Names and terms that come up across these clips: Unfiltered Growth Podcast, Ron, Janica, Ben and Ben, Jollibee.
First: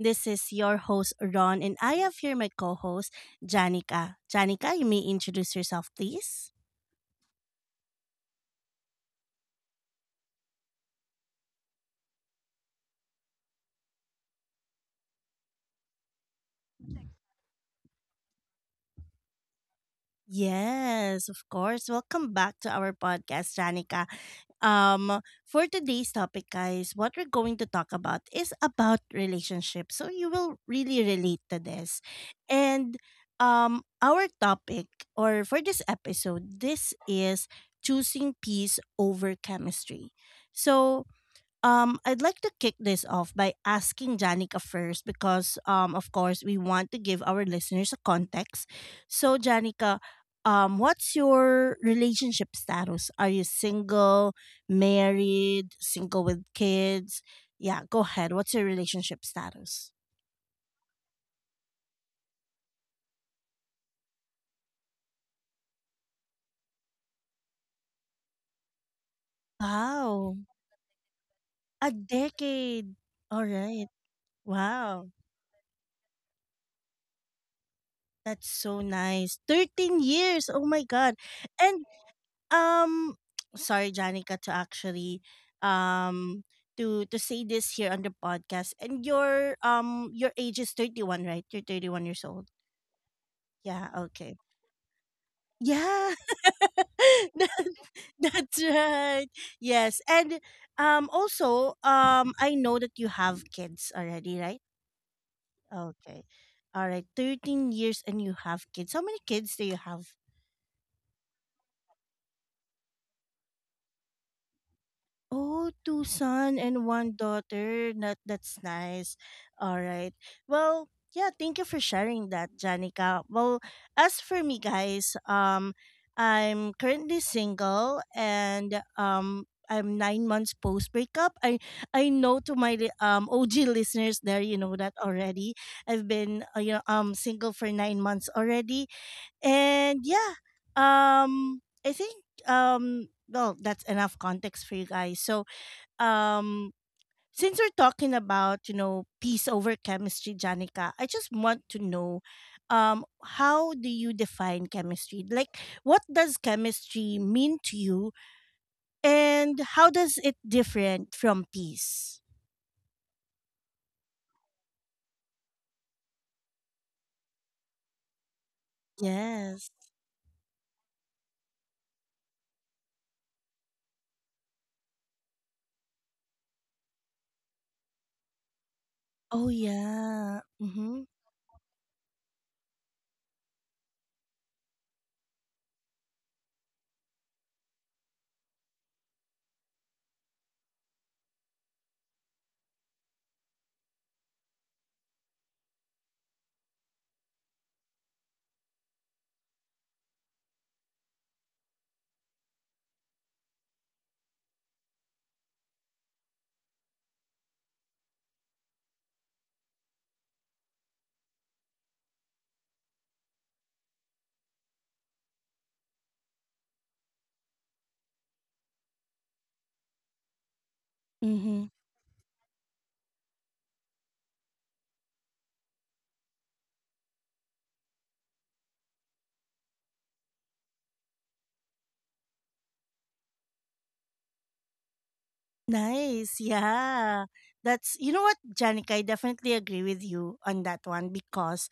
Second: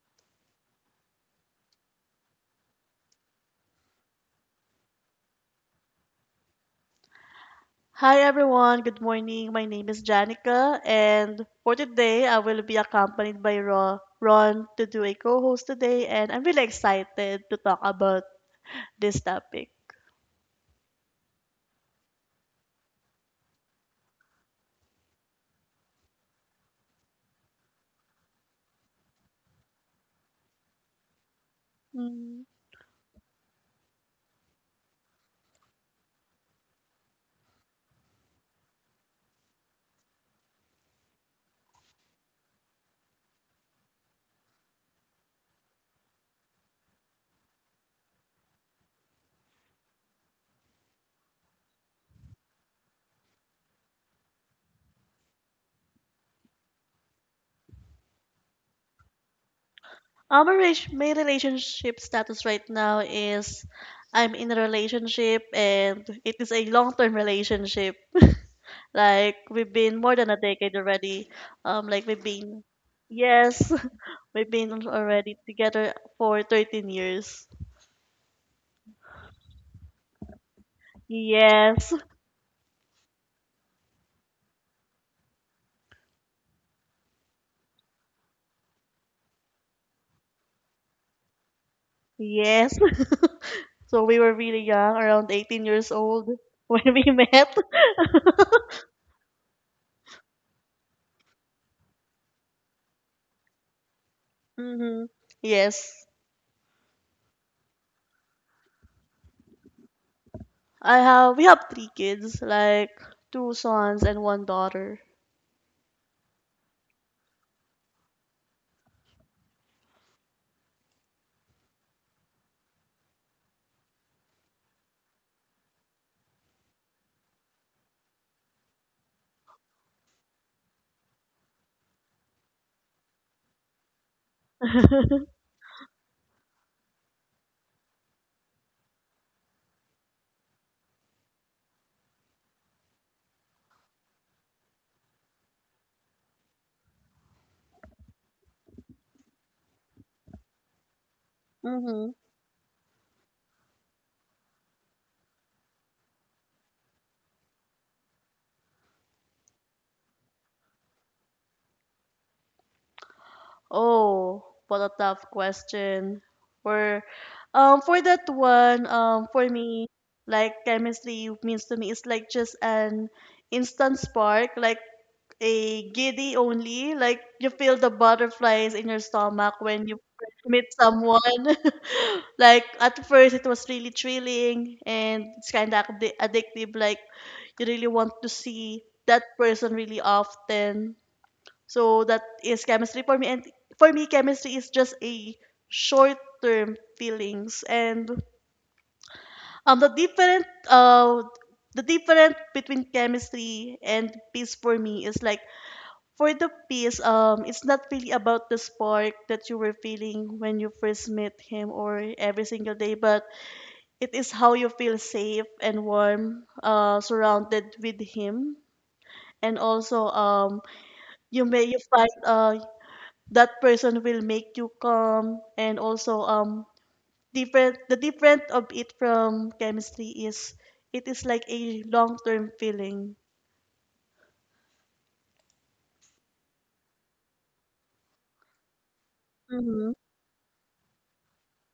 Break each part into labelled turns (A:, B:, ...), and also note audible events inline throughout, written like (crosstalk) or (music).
A: This is your host, Ron, and I have here my co host, Janica. Janica, you may introduce yourself, please.
B: Hi everyone, good morning. My name is Janica, and for today I will be accompanied by Ron to do a co host today, and I'm really excited to talk about this topic.
A: Yes, of course. Welcome back to our podcast, Janica. For today's topic, guys, what we're going to talk about is about relationships. So you will really relate to this.
B: Mm.
A: And our topic or for this episode, this is choosing peace over chemistry. So I'd like to kick this off by asking Janica first because, of course, we want to give our listeners a context. So, Janica, what's your relationship status? Are you single, married, single with kids? Yeah, go ahead. What's your relationship status?
B: My relationship status right now is I'm in a relationship, and it is a long term relationship. (laughs) Like, we've been more than
A: Wow,
B: a decade already. Um,
A: a
B: like, we've been,
A: decade. All
B: yes,
A: right.
B: (laughs) we've been
A: Wow,
B: already together for 13 years.
A: that's so nice. 13 years. Oh my God. And
B: Yes,
A: Um, sorry, Janica, to actually um to say this here on the podcast. And your age is 31, right? You're 31 years old.
B: yes. (laughs)
A: Yeah.
B: So we were
A: Okay.
B: really young, around 18 years
A: Yeah.
B: old (laughs) when we
A: (laughs) That-
B: met.
A: That's right. Yes. And also I know that you have kids already, right?
B: Hmm. Yes.
A: Okay. All right. 13 years and you have kids. How many kids do you have?
B: I have we have three kids, like two sons and one daughter.
A: Oh, two son and one daughter. That that's nice. All right. Well, yeah, thank you for sharing that, Janica. Well, as for me guys, I'm currently single and I'm 9 months post breakup. I know to my OG listeners there, you know that
B: (laughs)
A: already. I've been you know single for 9 months already, and yeah, um I think well that's enough context for you guys. So um since we're talking about, you know, peace over chemistry, Janica, I just want to
B: Hmm.
A: know, um how do you define chemistry? Like, what does chemistry mean to you, and how does it different from peace?
B: Oh, what a tough question. For for that one, for
A: Yes.
B: me, like chemistry means to me it's like just an instant spark. Like a giddy only, like you feel the butterflies in your
A: Oh
B: stomach when you
A: yeah.
B: first meet
A: Mm-hmm.
B: someone. (laughs) Like at first, it was really thrilling and it's kind of addictive. Like you really want to see that person really often. So that is chemistry for me. And for me, chemistry is just a short-term feelings, and um the different uh the difference between chemistry and peace for me is like for the peace, it's not really about the spark that you were feeling when you first met him or every single day, but it is how you feel safe and warm, surrounded with him. And also,
A: Mm-hmm.
B: you find that person will make you calm, and also different the different of it from chemistry is it is like a long term feeling.
A: Nice, yeah. That's, you know what, Janica, I definitely agree
B: Mm-hmm.
A: with you on that one because,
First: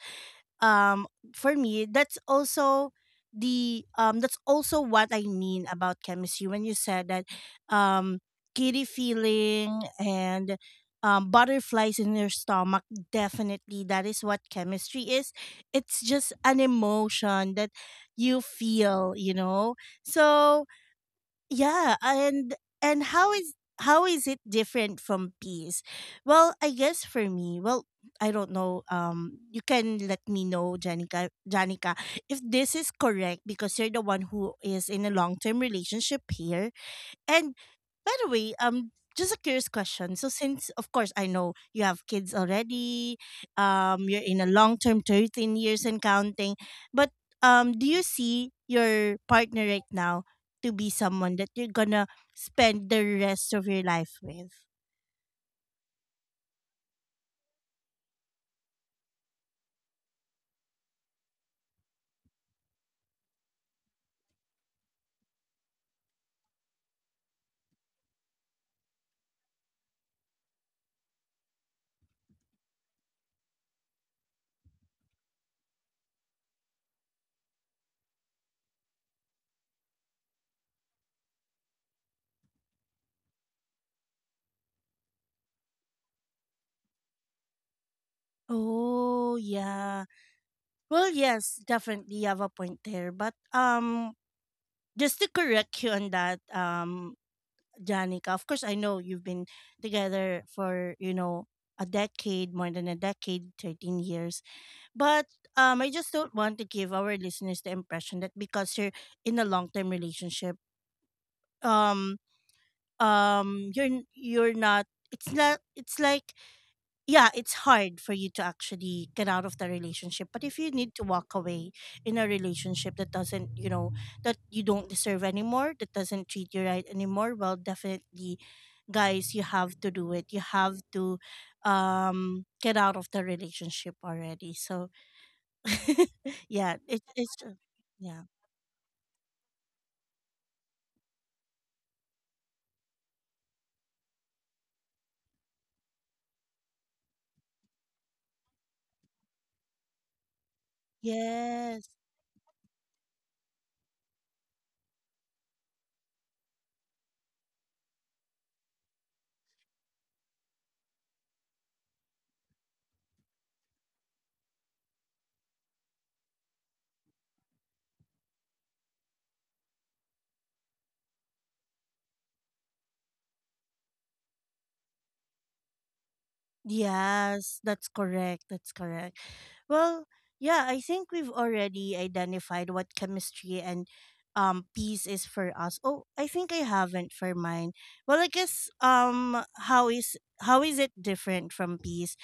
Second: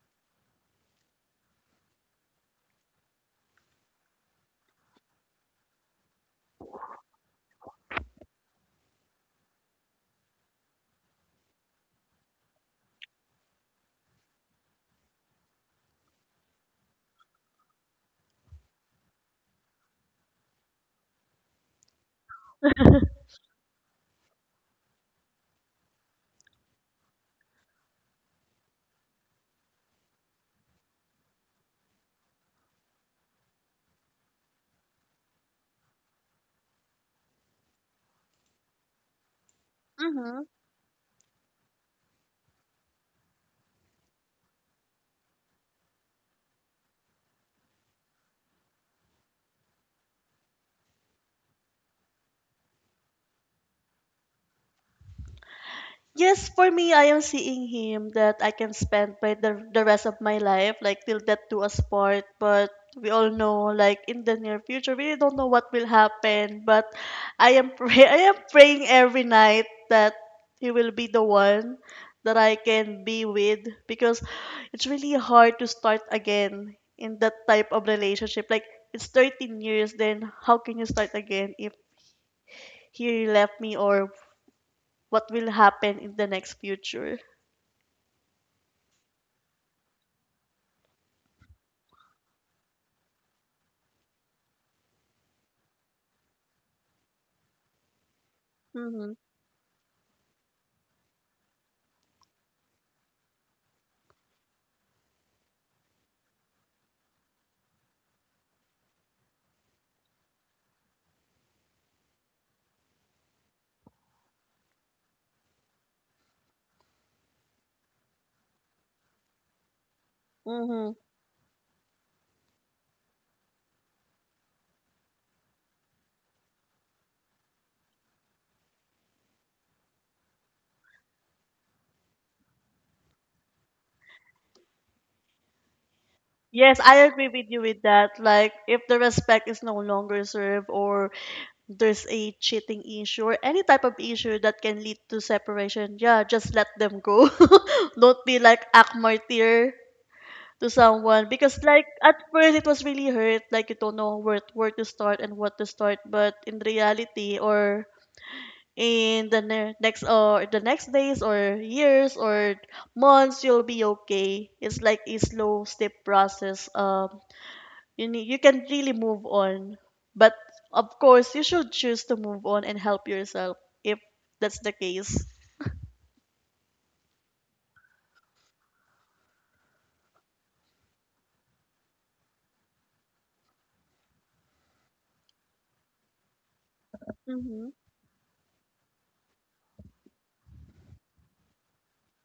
A: um for me, that's also the that's also what I mean about chemistry. When you said that um giddy feeling and butterflies in your stomach, definitely that is what chemistry is. It's just an emotion that you feel, you know. So yeah, and how is it different from peace? Well, I guess for me, well, I don't know. You can let me know, Janica, if this is correct because you're the one who is in a long term relationship here. And by the way, just a curious question. So
B: Mm-hmm.
A: since of course I know you have kids already, you're in a long term 13 years and counting, but do you see your partner right now to be someone that you're gonna spend the rest of your life with?
B: Yes, for me, I am seeing him that I can spend by the rest of my life, like till death do us part. But we all know, like in the near future, we don't know what will happen. But I am pray (laughs) I am praying every night that he will be the one that I can be with, because it's really hard to start again in that type of relationship. Like it's 13 years, then how can you start again if he left me or what will happen in the next future?
A: Oh yeah. Well yes, definitely you have a point there. But just to correct you on that, Janica. Of course, I know
B: Mm-hmm.
A: you've been together for, you know, a decade, more than a decade, 13 years. But I just don't want to give our listeners the impression that because you're in a long term relationship, um, you're not. It's not. It's like, yeah, it's hard for you to actually get out of the relationship. But if you
B: Mm-hmm.
A: need to walk away in a relationship that doesn't, you know, that you don't deserve anymore, that doesn't treat you right anymore, well, definitely, guys, you have to do it. You have to get out of the relationship already. So, yeah,
B: Yes, I agree with you with that.
A: yeah.
B: Like, if the respect is no longer served, or there's a cheating issue, or any type of issue that can lead to separation, yeah, just let them go. (laughs) Don't be like act martyr to someone because, like,
A: Yes.
B: at first it was really hurt. Like, you don't know where to start and what to start. But in reality, or in the next days or years or months, you'll be okay. It's like a slow step process. You can really move on, but of course you should choose to move on and help yourself if that's the case.
A: Yes, that's correct. That's correct. Well, yeah, I think we've already identified what chemistry and peace is for us. Oh, I think I haven't for
B: Hmm.
A: mine. Well, I guess, how is it different from peace?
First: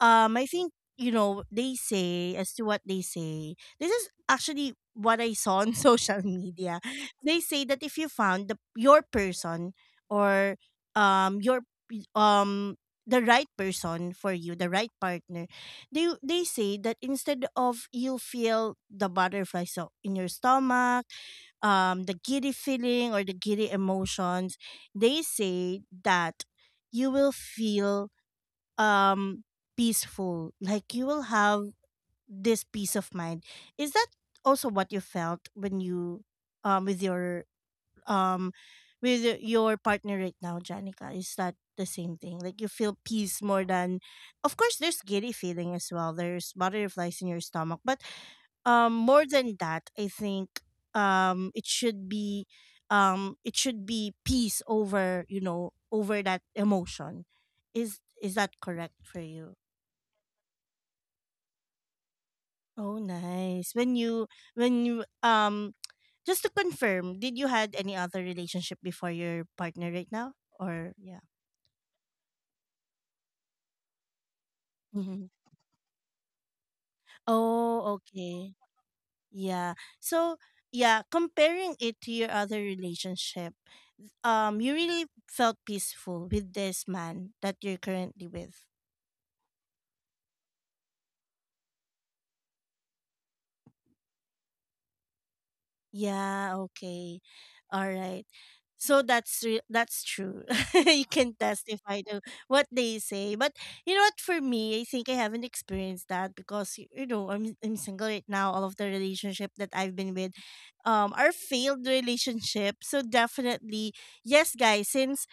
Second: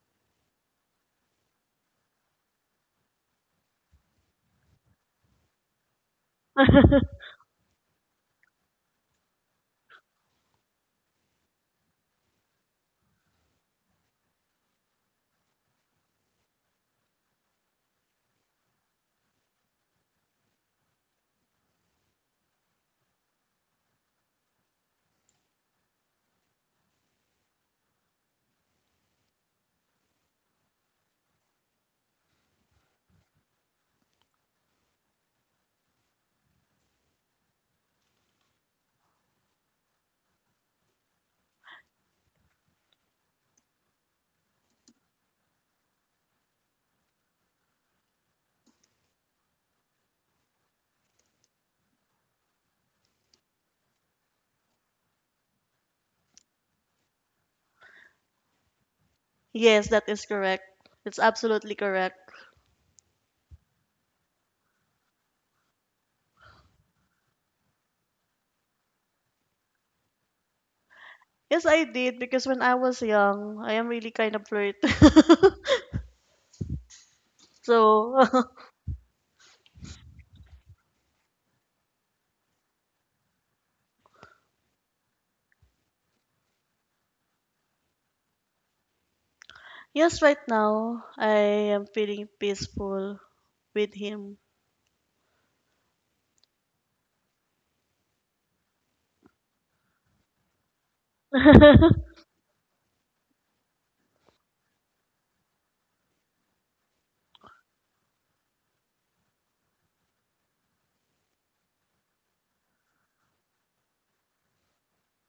A: I think, you know, they say, as to what they say. This is actually what I saw on (laughs) social media.
B: (laughs)
A: They say that if you found the your person or your um the right person for you, the right partner, they say that instead of you feel the butterflies so in your stomach, the giddy feeling or the giddy emotions, they say that you will feel um peaceful. Like, you will have this peace of mind. Is that also what you felt when you, with your um with your partner right now, Janica? Is that the same thing? Like, you feel peace more than, of course, there's giddy feeling as well, there's butterflies in your stomach, but more than that, I think, it should be, it should be peace over, you know, over that emotion. Is that correct for you?
B: Yes, that is correct. It's absolutely correct.
A: Oh, nice. When you, just to confirm, did you had any other relationship before your partner right now? Or yeah.
B: Yes, I did, because when I was young, I am really kind of flirt.
A: Mhm.
B: (laughs)
A: Oh,
B: So.
A: okay.
B: (laughs)
A: Yeah. So yeah, comparing it to your other relationship, you really felt peaceful with this man that you're currently with.
B: Yes, right now I am feeling peaceful with him.
A: Yeah, okay. All right. So that's true. (laughs) You can testify
B: (laughs)
A: to what they say. But you know what, for me, I think I haven't experienced that because you know, I'm single right now. All of the relationship that I've been with are failed relationship. So definitely, yes guys, since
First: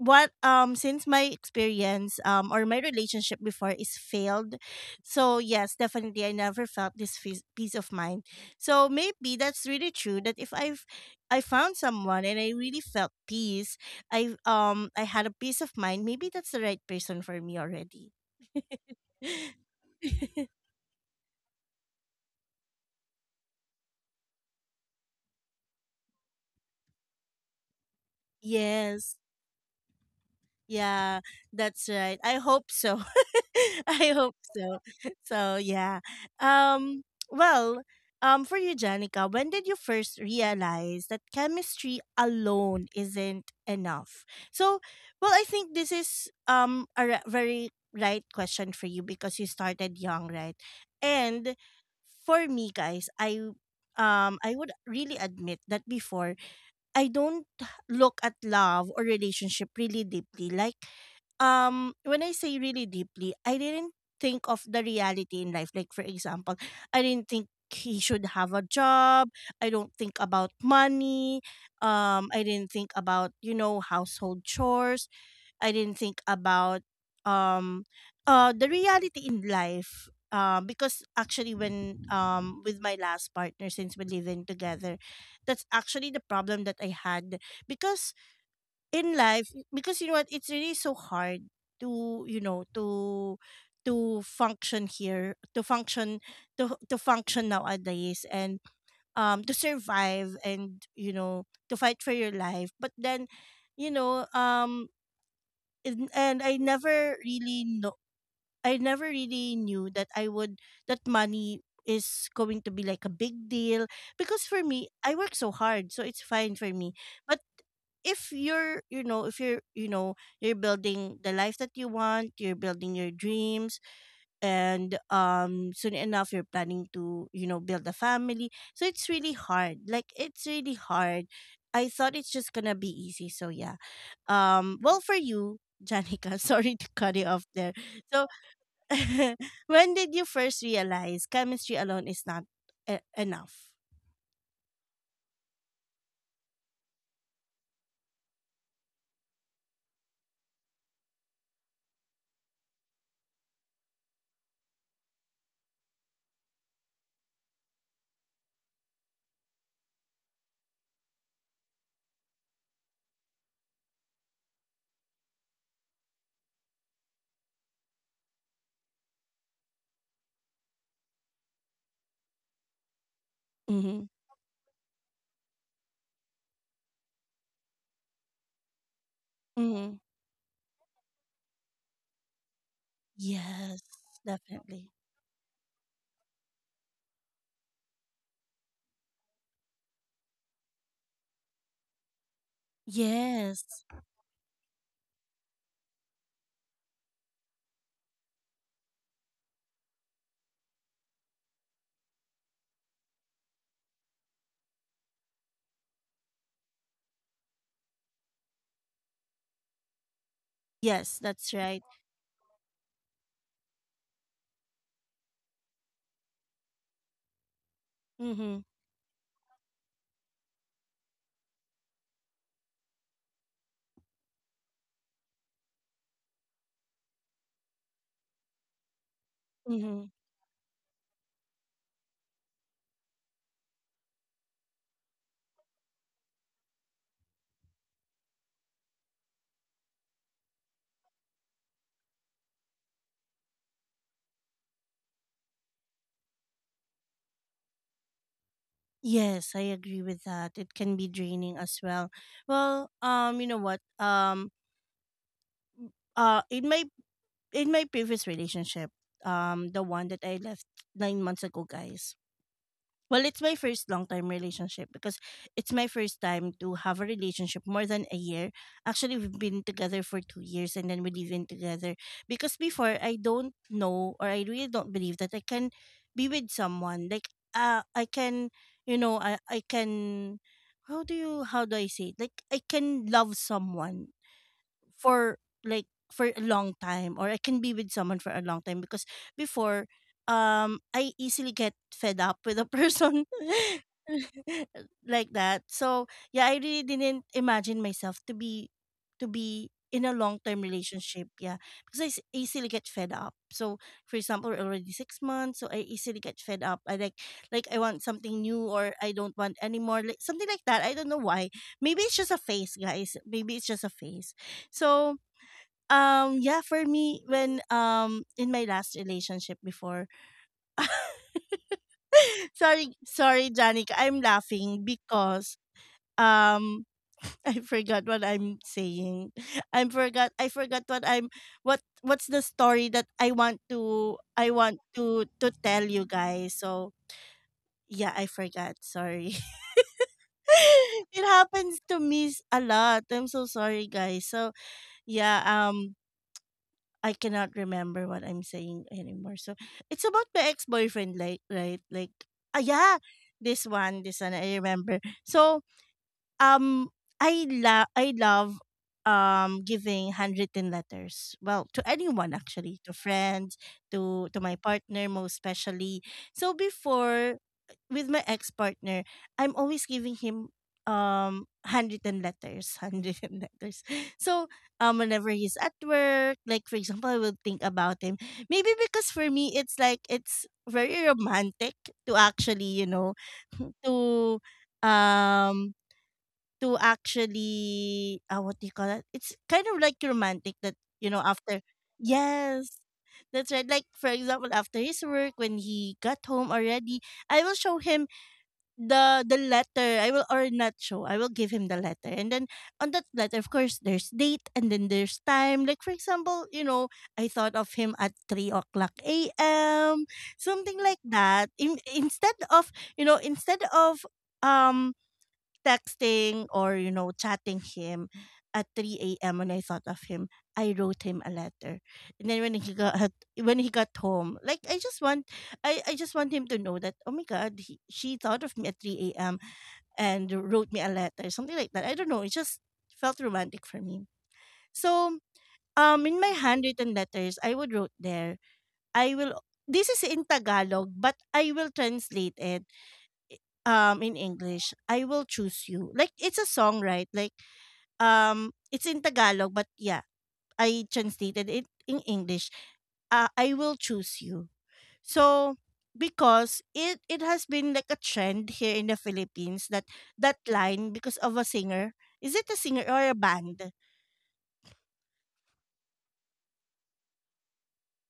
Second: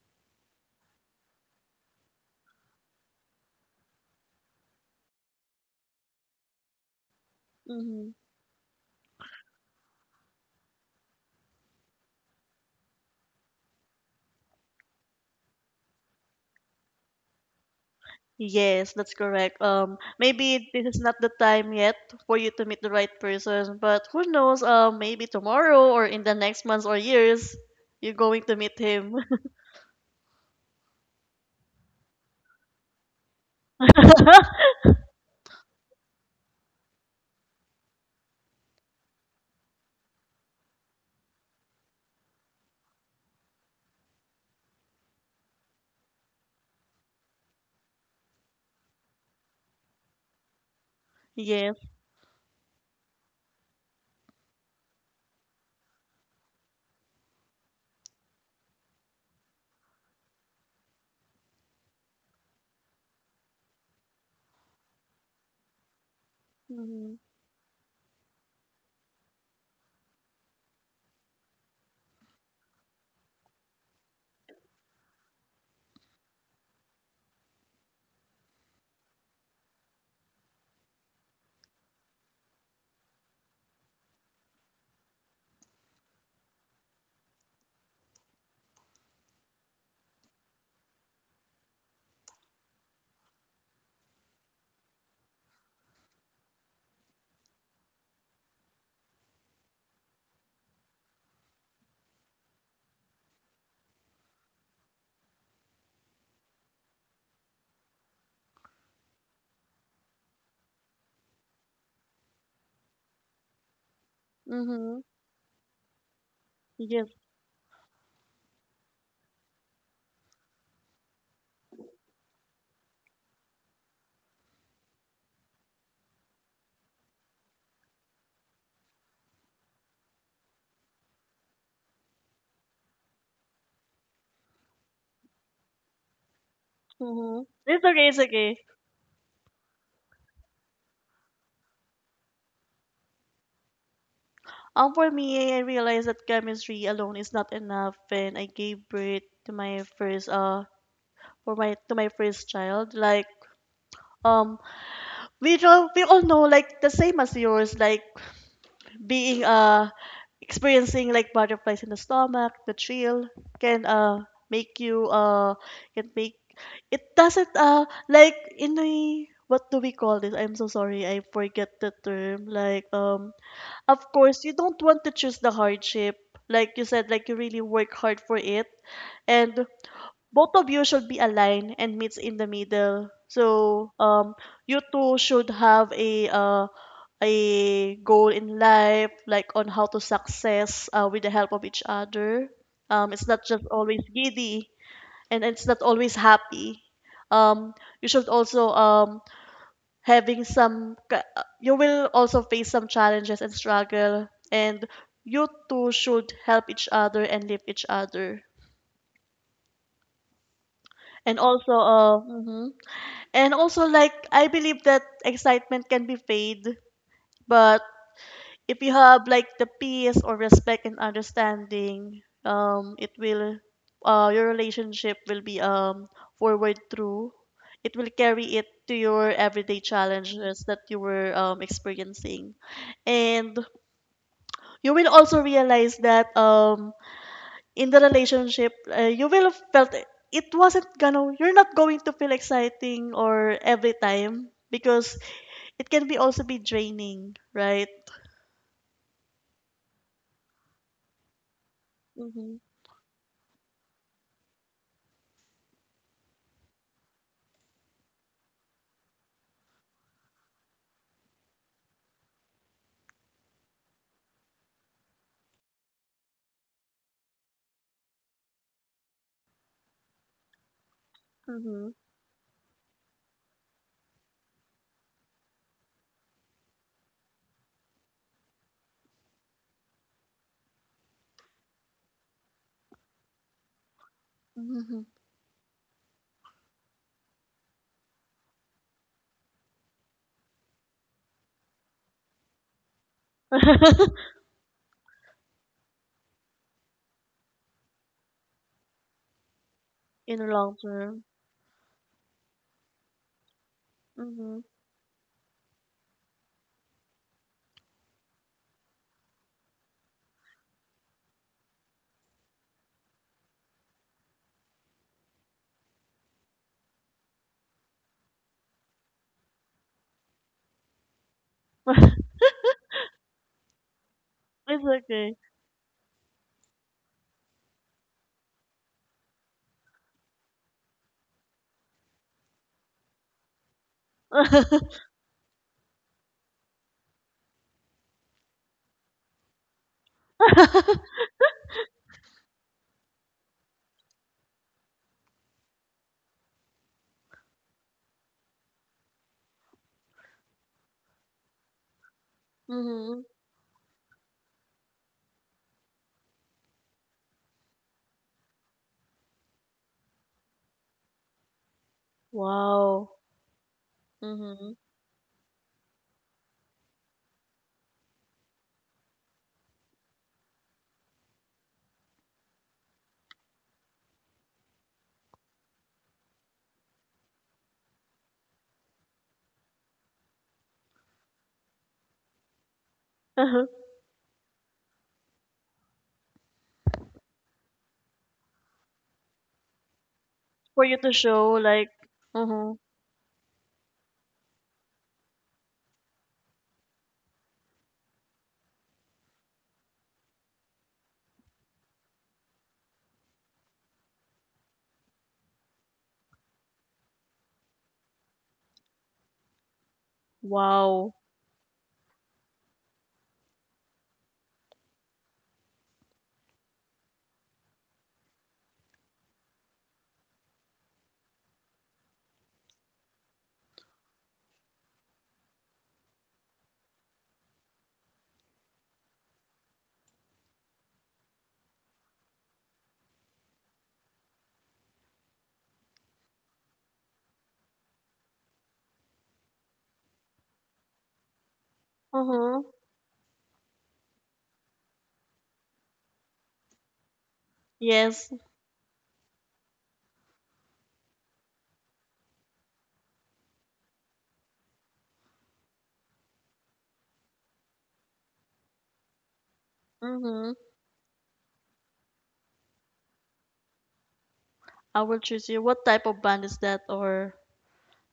A: what since my experience or my relationship before is failed, so yes, definitely I never felt this peace of
B: Mhm.
A: mind. So maybe that's really true that if I've I found someone and I really felt peace, I had a peace of mind. Maybe that's the right person for me already.
B: Yes, that's correct.
A: (laughs)
B: Maybe this is not the time yet for you to meet the right person, but who knows? Maybe tomorrow or in the next months or years, you're going to meet him.
A: Yes. Yeah, that's right, I hope so. (laughs) I hope so.
B: (laughs)
A: So yeah. Um well, for you Janica, when did you first realize that chemistry alone isn't enough? So, well, I think this is very right question for you because you started young, right? And
B: Yes.
A: for me guys, I would really admit that before I don't look at love or relationship really deeply. Like, when I say really deeply, I didn't think of the reality in life. Like, for example, I
B: Mm-hmm.
A: didn't think he should have a job. I don't think about money. I didn't think about, you know, household chores. I didn't think about, um the reality in life. Because actually when, with my last partner, since we live in together, that's actually the problem that I had, because in life, because you know what, it's really so hard to, you know, to function here, to function, to function nowadays, and to survive and, you know, to fight for your life. But then, you know, and I never really know, I never really knew that I would, that money is going to be like a big deal, because for me
B: Mm-hmm.
A: I work so hard, so it's fine for me.
B: Yes.
A: But if you're, you know, if you're, you know, you're building the life that you want, you're building your dreams, and soon enough you're planning to, you know, build a family, so it's really hard. Like, it's really hard. I thought it's just gonna be easy. So yeah, well, for you Janica, (laughs) sorry to cut you
B: Mm-hmm.
A: off there,
B: It's okay. It's
A: so
B: okay.
A: (laughs) when did you first realize chemistry alone is not enough?
B: For me, I realized that chemistry alone is not enough, and I gave birth to my first for my to my first child. Like um, we all know, like the same as yours, like being experiencing like butterflies in the stomach, the thrill can make you can make it doesn't like in the, what do we call this? I'm so sorry, I forget the term. Like,
A: Mm-hmm.
B: of course you don't want to choose the hardship, like you said, like you really work hard for it, and
A: Mm-hmm.
B: both of you should be aligned and meets in the middle.
A: Yes,
B: So you
A: definitely.
B: two should have a goal in life, like on how to success with the help of each other. It's not just
A: Yes.
B: always giddy, and it's not always happy. Um, you should also um, You will also face some challenges and struggle, and you two should help each other and lift each other.
A: Yes,
B: And
A: that's
B: also,
A: right.
B: mhm. And also, like, I believe that excitement can be fade, but
A: Mm-hmm.
B: if you have like the peace or respect and understanding, your relationship will be forward through. It will carry it to your everyday
A: Mm-hmm.
B: challenges that you were experiencing, and you will also realize that in the relationship, you will have felt it wasn't gonna you're not going to feel exciting or every time, because it can be also be draining, right?
A: Yes, I agree with that. It can be draining as well.
B: Mm-hmm.
A: Well, you know what? In my previous relationship, the one that I left 9 months ago, guys. Well, it's my first long time relationship because it's my first time to have a relationship more than a year. Actually, we've been together for 2 years and then we live in
B: Mm-hmm.
A: together. Because before, I don't know or I really don't believe that I can be with someone. Like, I can, you know, I can, how do you, how do I say it? Like, I can love someone
B: Mm-hmm.
A: for like for a long time, or I can be with someone for a long time, because before I easily get fed up with a person
B: (laughs)
A: (laughs) like that. So yeah, I really didn't imagine myself to be in a
B: In
A: long
B: the
A: term
B: long term.
A: relationship. Yeah, because easily get fed up. So for example,
B: Mm-hmm.
A: already 6 months, so I easily get fed up. I like, I want something new, or I don't want anymore, like something like that. I don't know why. Maybe it's just a phase, guys. Maybe it's just a phase. So, yeah, for me, when, in my last relationship before,
B: (laughs)
A: (laughs) sorry, Janica, I'm laughing
B: It's okay.
A: because um (laughs) I forgot what I'm saying. I forgot. What's the story that I want
B: (laughs)
A: to tell you guys. So yeah, I forgot. Sorry. (laughs) It happens to me a lot. I'm so sorry, guys. So yeah, I cannot remember what I'm saying anymore. So it's about the ex boyfriend, like, right, like yeah,
B: Mm-hmm.
A: this one I remember. So um, I love giving handwritten letters. Well, to anyone actually, to
B: Wow.
A: friends, to my
B: Mm-hmm.
A: partner most especially. So before, with my ex partner, I'm always giving him handwritten letters, (laughs) handwritten letters. So whenever he's at work, like for example, I will think about him. Maybe because for me it's like it's very romantic to actually,
B: (laughs)
A: (laughs) to um to actually, what do you call it? It's kind of like romantic that,
B: For you
A: you
B: to
A: know,
B: show
A: after.
B: like, mm-hmm.
A: Yes. That's right. Like for example, after his work, when he got home already, I will show him the letter. I will, or not show, I will give him the letter, and then on that letter, of course, there's date and then there's time. Like for example, you know, I thought of him at 3 o'clock a.m. Something like
B: Wow.
A: that. Instead of you know, instead of um texting or, you know, chatting him at 3 a.m. when I thought of him, I wrote him a letter. And then when he got home, like I just want, I just want him to know that, oh my god, he, she thought of me at 3 a.m. and wrote me a letter, something like that. I don't know. It just felt romantic for me. So in my handwritten letters, I would wrote there, I will this is in Tagalog, but I will translate it
B: Mm-hmm.
A: in English. I will choose you. Like, it's a song, right? Like
B: Yes.
A: it's in Tagalog, but yeah, I translated it in English. I will choose you. So, because it has been like a trend here in the Philippines, that that
B: Mm-hmm.
A: line, because of a singer. Is it a singer or a band?
B: I will choose you. What type of band is that? Or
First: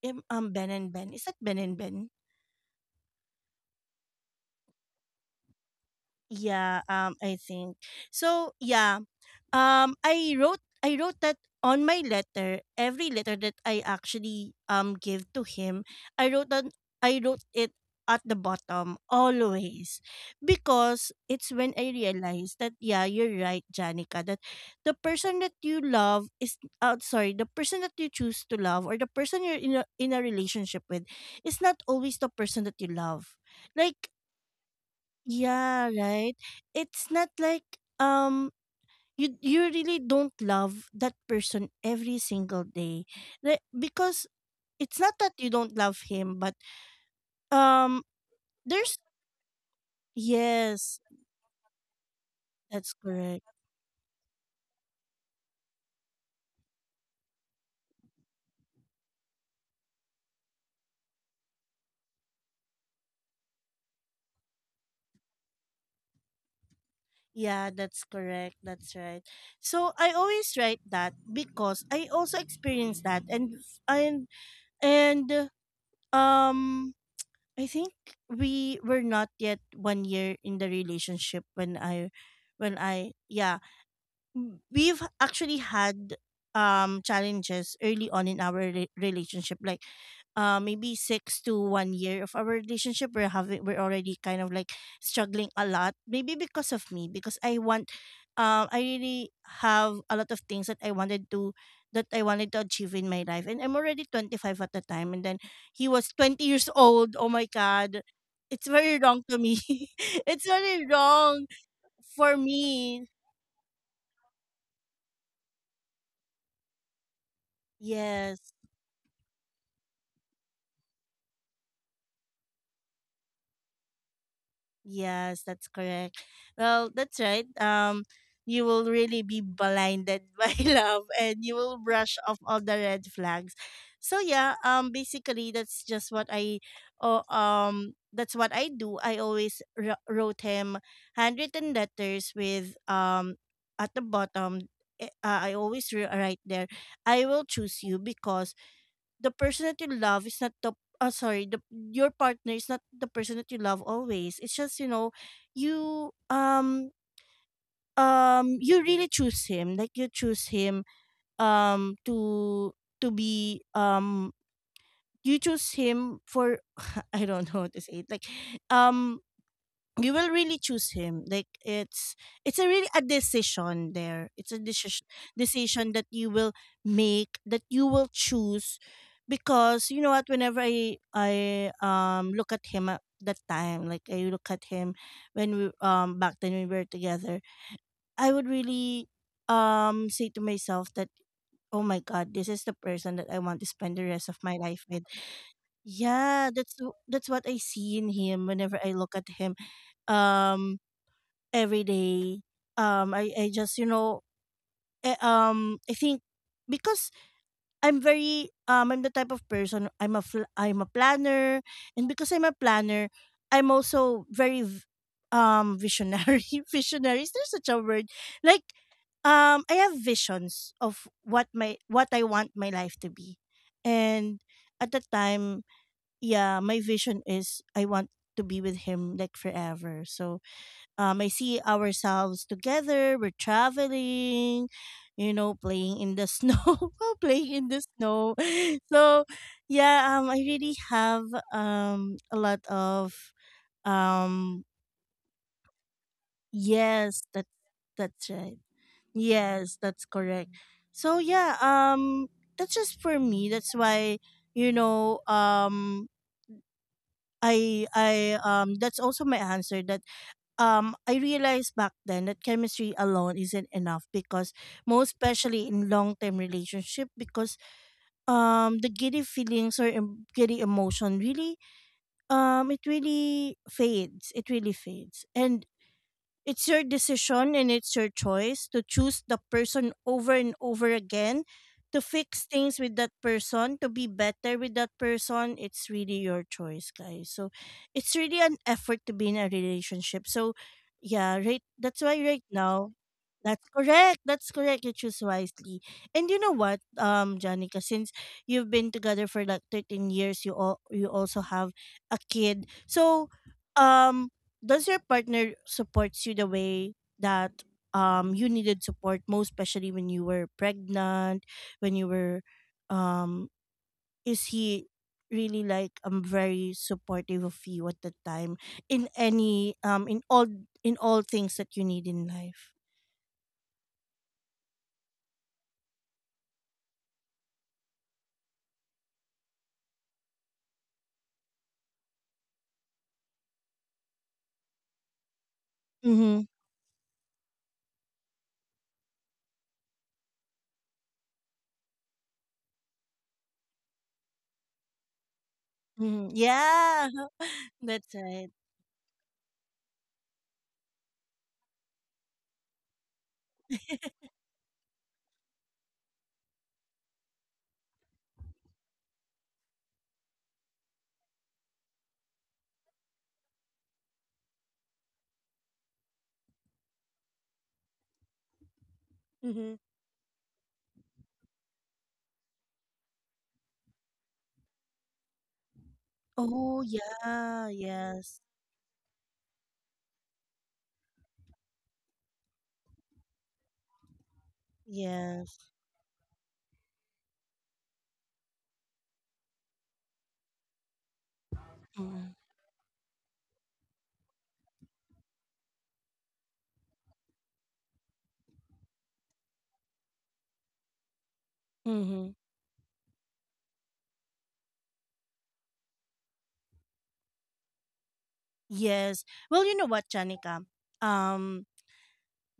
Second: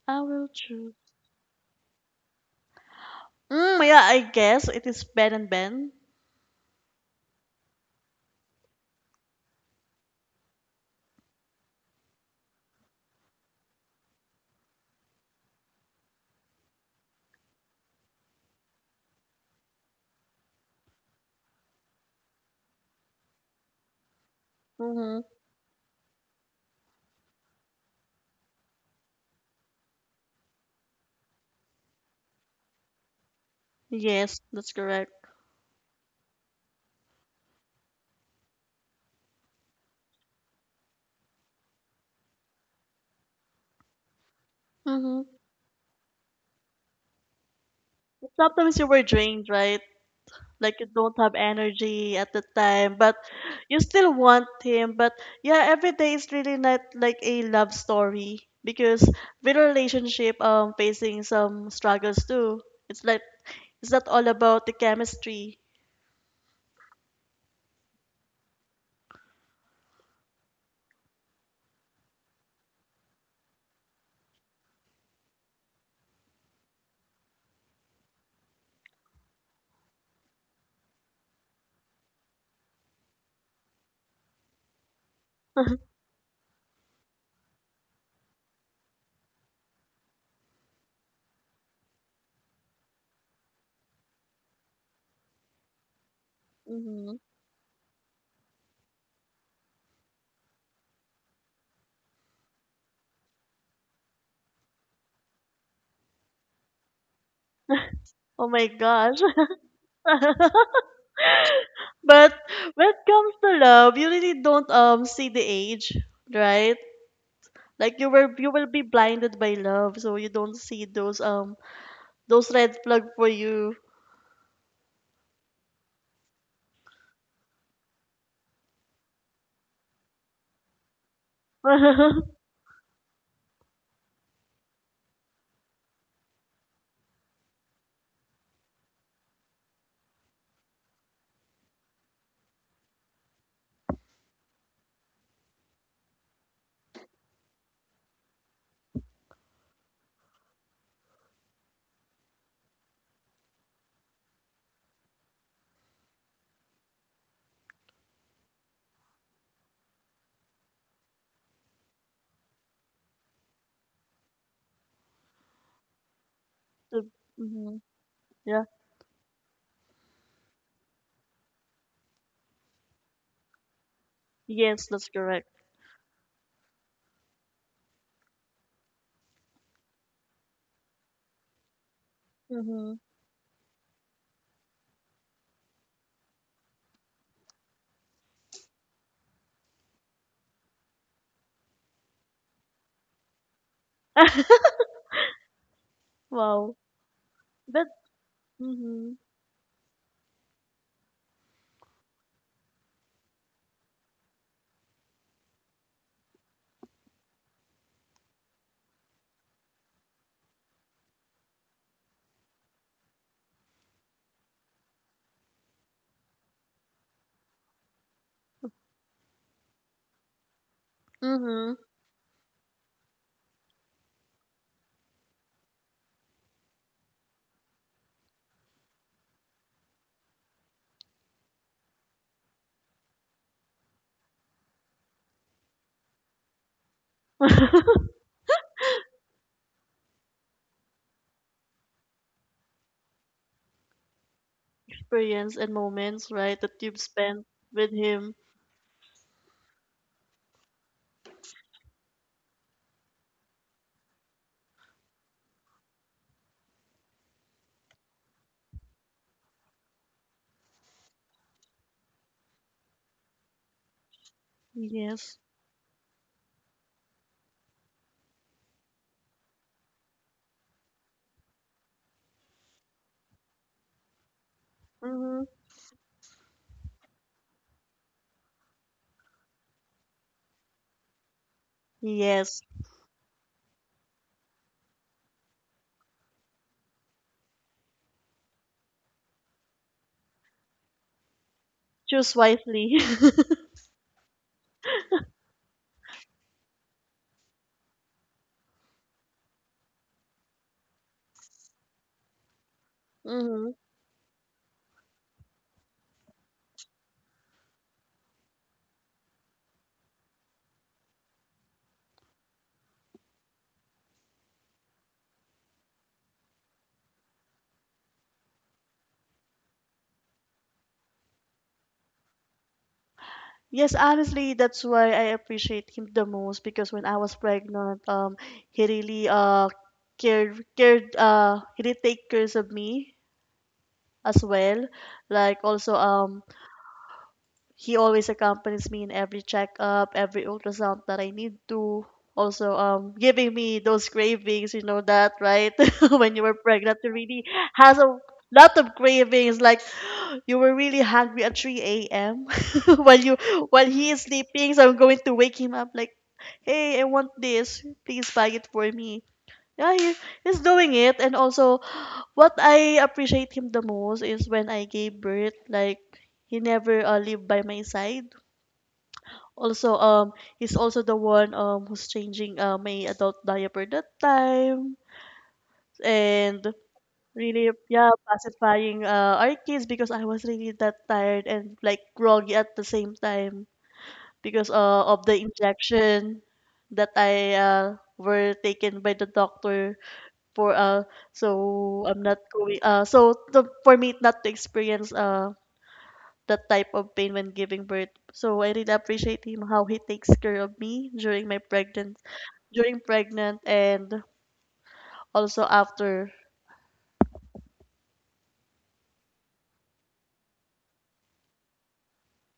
B: I will
A: Ben and
B: choose.
A: Ben. Is that Ben and Ben?
B: Mm, yeah, I guess it is Ben and Ben.
A: Yeah, I think. So, yeah. I wrote that on my letter. Every letter that I actually give to him, I wrote on I wrote it at the bottom always, because it's when I realized that, yeah, you're right, Janica, that the
B: Mm-hmm.
A: person that you love is, sorry, the person that you choose to love, or the person you're in a relationship with, is not always the person that you love. Like,
B: Yes, that's correct.
A: yeah, right. It's not like um you really don't love that person every single day. Like, because it's not
B: Mm-hmm.
A: that you don't love him, but um
B: Sometimes you
A: there's,
B: were drained, right? Like you
A: yes,
B: don't have energy at the
A: that's
B: time, but
A: correct.
B: you still want him. But yeah, every day is really not like a love story, because with a relationship, facing some struggles too. It's like it's not all about the chemistry.
A: Yeah, that's correct. That's right. So I always write that, because I also experienced that, and and um I think we were not yet one year in the relationship when I, yeah, we've actually
B: (laughs)
A: had challenges early on in our relationship. Like, maybe 6 to 1 year of our relationship, we're already kind of like struggling a lot, maybe because of me,
B: Hmm.
A: because I want, I really have a lot of things that I wanted to that I wanted to achieve in my life, and I'm already 25 at the time, and then he was 20 years old. Oh my god,
B: Oh
A: it's
B: my
A: very
B: gosh.
A: wrong to me. (laughs) It's
B: (laughs)
A: very wrong
B: But
A: for
B: when it
A: me.
B: comes to love, you really don't see the age, right? Like you
A: Yes.
B: will be blinded by love, so you don't see those red flag for you.
A: Yes, that's correct. Well, that's right. You will really be blinded (laughs) by love, and you will brush off
B: (laughs)
A: all the red flags. So yeah, basically, that's what I do. I always wrote him handwritten letters with, at the bottom, I always write there, I will choose you, because the person that you love is not the, sorry, the, your partner is not the person that you love always. It's just, you know, you, you really choose him, like you choose him to, be, you choose him for,
B: The.
A: (laughs) I don't know how
B: Mhm.
A: to say it. Like,
B: Yeah.
A: um you will really choose him, like it's, a really a decision there, it's a
B: Yes,
A: decision
B: that's correct.
A: decision that you will make, that you will choose, because, you know what, whenever I look at him
B: Mhm.
A: at that time, like I look at him when we, back then, we were together, I would really say to myself that, oh my god, this is the person that I want to spend the rest of my life
B: (laughs)
A: with. Yeah, that's
B: Wow.
A: that's what I
B: But
A: see in him whenever I look
B: mhm.
A: at him, um every day. I just, you know, I think, because I'm very, I'm the type of person, I'm a planner, and because I'm a planner, I'm also very, visionary. (laughs) Visionary, is there such a word? Like, I have visions of what my
B: Mhm.
A: what I want my life to be, and at the time, yeah, my vision is I want to be with him like forever. So I see ourselves together. We're traveling, playing in the snow, (laughs) playing in the
B: (laughs)
A: snow. (laughs) So, yeah, I really have a lot of, um
B: Experience and moments, right, that you've
A: yes,
B: spent
A: that
B: with
A: that's
B: him.
A: right. Yes, that's correct. So yeah, that's just for me. That's why, you know, I that's also my answer, that, I realized back then that chemistry alone isn't enough, because, most
B: Yes.
A: especially in long term relationship, because the giddy feelings, or giddy emotion, really, it really fades, it really fades,
B: Mhm.
A: and it's your decision, and it's your choice, to choose the person over and over again, to fix
B: Yes.
A: things with that person, to be better with that person. It's really your choice, guys. So it's really an effort to be in a relationship. So yeah, right. That's why
B: Choose
A: right now,
B: wisely. (laughs)
A: that's correct. That's correct. You choose wisely. And you know what, Janica, since you've been together for like 13 years, you, all you also have a kid. So,
B: Mm-hmm.
A: um, does your partner supports you the way that, you needed support, most especially when you were pregnant, when you were, um is he really like very supportive of you at the time, in any, in all things that you need in life?
B: Yes, honestly, that's why I appreciate him the most, because when I was pregnant, he really cared cared he did take care of me as well. Like also
A: Mm-hmm.
B: he always accompanies me in every checkup, every ultrasound that I need to. Also, giving me those cravings, you know that, right? (laughs)
A: Mm-hmm.
B: When you were pregnant,
A: Yeah.
B: you really
A: (laughs)
B: has
A: That's
B: a
A: right.
B: lot of cravings. Like (gasps) you were really hungry at 3 a.m. (laughs) while you while he is
A: (laughs)
B: sleeping, so I'm going to wake him up. Like, hey, I want this. Please buy it for me. Yeah, he's doing it. And also, what I appreciate him the most is when I gave birth, like, he never lived by my side.
A: Mm-hmm.
B: Also, he's also the one who's changing my adult diaper that time, and
A: Oh yeah.
B: really, yeah,
A: Yes.
B: pacifying our kids because I was really that tired and like groggy at the same time, because of the
A: Yes.
B: injection that I were taken by the doctor for so I'm
A: Mm-hmm.
B: not going so for me not to experience that type of pain when giving birth. So I really appreciate him how he takes care of me during my pregnant
A: Mm-hmm.
B: during pregnant and also after.
A: Yes. Well, you know what, Janica, um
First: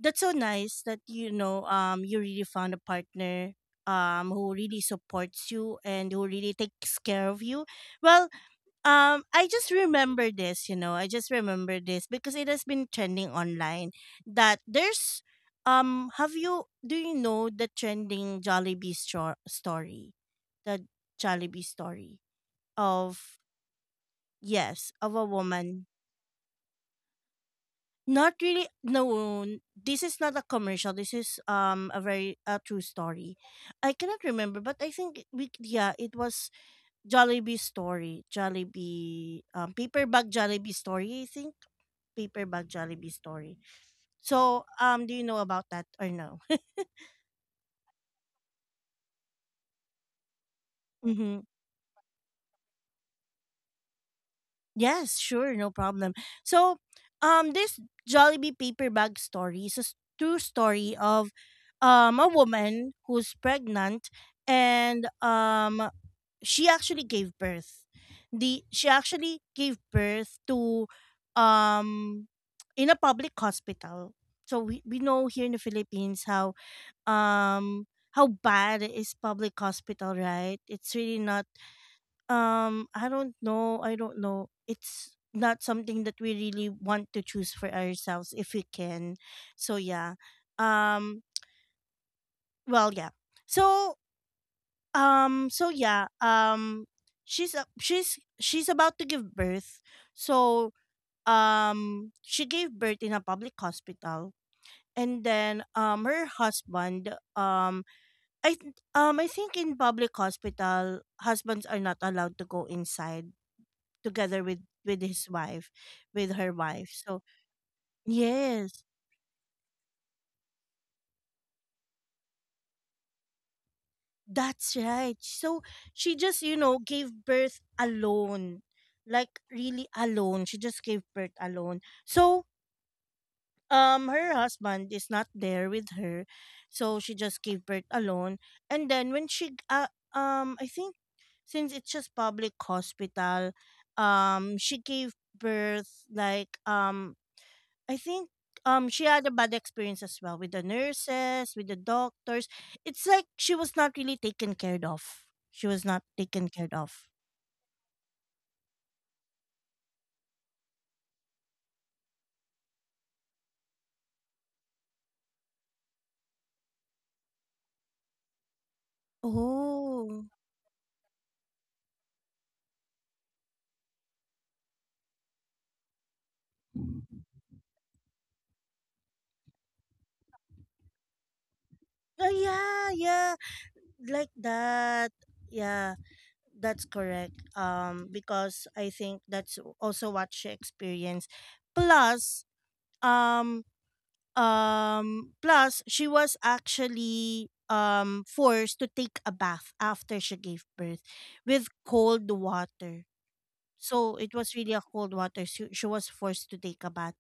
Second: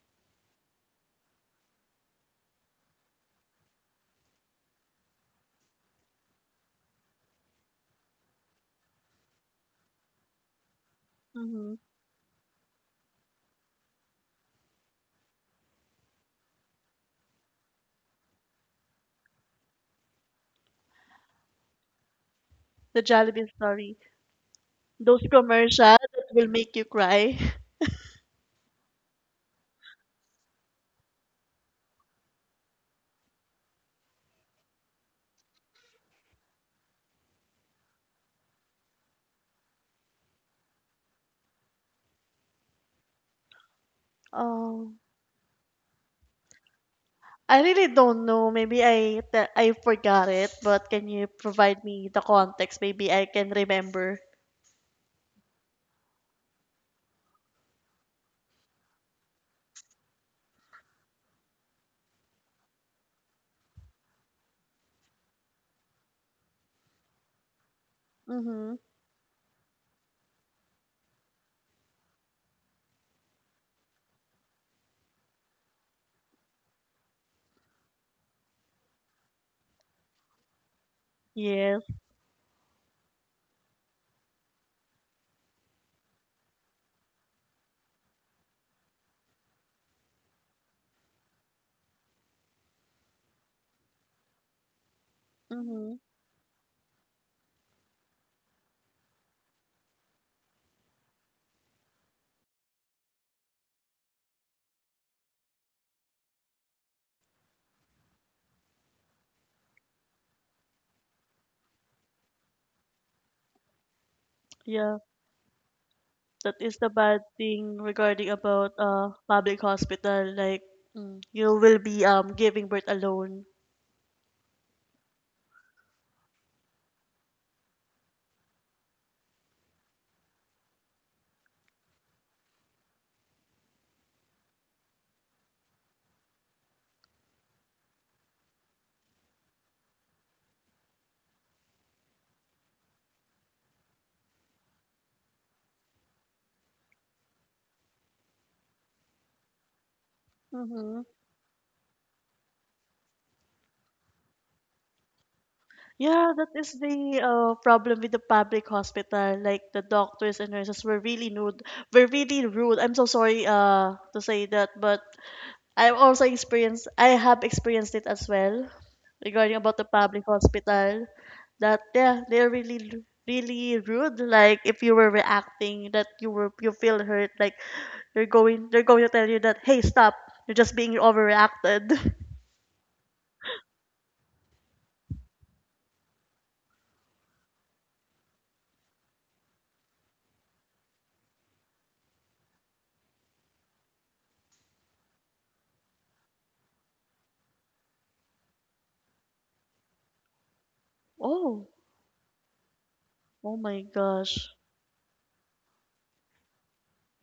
A: that's so nice that, you know, you really found a partner who really supports you and who really takes care of you. Well, I just remember this you know I just
B: Hmm.
A: remember this because it has been trending online, that there's, have you do you know the trending Jollibee story, the Jollibee story
B: The
A: of,
B: Jollibee story.
A: yes, of
B: Those
A: a
B: commercials
A: woman.
B: that will make you cry. (laughs)
A: Not really. No, this is not a commercial. This is a very, a true story. I cannot remember, but I think, we yeah, it was Jollibee story, Jollibee paper bag Jollibee story. I think, paper bag Jollibee story. So
B: Um
A: do you know about that or no?
B: I really don't know. Maybe I forgot it, but can you
A: (laughs)
B: provide me the context? Maybe I can remember.
A: Yes, sure, no problem. So, this Jollibee paper bag story is a true story of a woman who's pregnant, and she actually gave birth. The
B: Mhm.
A: She actually gave birth to, um in a public hospital. So, we know here in the Philippines how, um how bad is public hospital, right? It's really not,
B: Yes.
A: I don't know. I don't know. It's not something that we really want to choose for ourselves if we can. So yeah. Um, well, yeah. So so
B: Mhm.
A: yeah. She's about to give birth. So she gave birth in a public hospital. And then her husband, I think in public hospital husbands are not allowed to go inside together with
B: Yeah.
A: with his wife, with
B: That
A: her
B: is the
A: wife, so,
B: bad thing regarding about
A: yes,
B: public hospital, like, you will be giving birth alone.
A: that's right. So she just, you know, gave birth alone. Like, really alone, she just gave birth alone. So her husband is not there with her, so she just gave birth alone. And then, when she g- I think since it's just public hospital, she gave birth like, I think, she had a bad experience as well, with the
B: Mm-hmm.
A: nurses, with the doctors. It's like she was not really taken care of. She was not
B: Yeah, that
A: taken care
B: is
A: of.
B: the problem with the public hospital. Like the doctors and nurses were really rude, I'm so sorry to say that, but I have experienced it as well regarding about the public
A: Oh.
B: hospital. That yeah, they're really really rude. Like, if you were reacting that you feel hurt, like, they're going to tell you that, hey, stop, you're just being overreacted.
A: Oh yeah, yeah. Like that. Yeah, that's correct. Because I think that's also what she experienced. Plus, um plus, she was actually forced to take a bath after she gave birth,
B: (laughs) Oh,
A: with cold water.
B: oh my
A: So it
B: gosh.
A: was really a cold water. She was forced to take a bath.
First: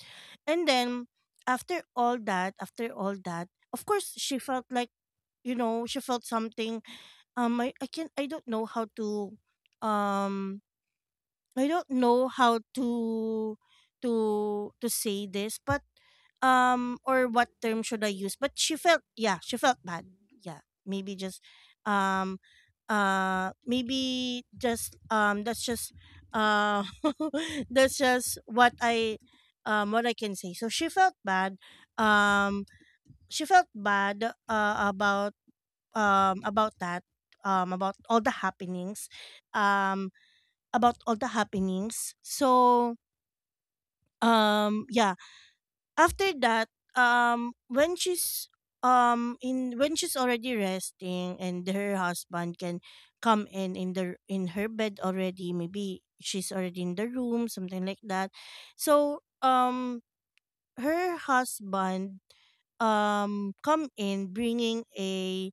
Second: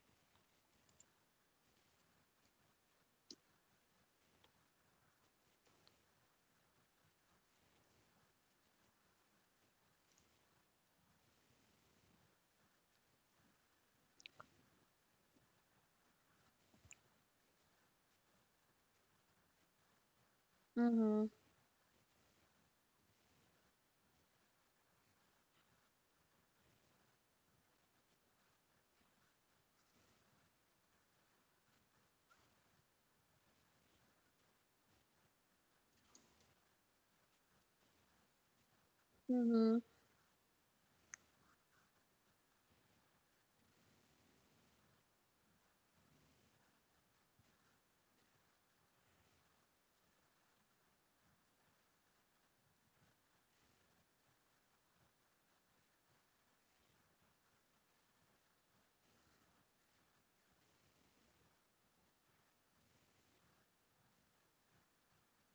A: And then after all that, of course she felt she felt something. I don't know how to um I don't know how to to to say this, but or what term should I use? But she felt, yeah, she felt bad. Yeah.
B: Mhm.
A: Um maybe just that's just uh (laughs) that's just what I can say. So she felt bad. Um she felt bad about that, about all the happenings.
B: Mhm.
A: Um about all the happenings. So yeah, after that when she's in when she's already resting and her husband can come in the in her bed already, maybe she's already in the room, something like that. So her husband come in bringing a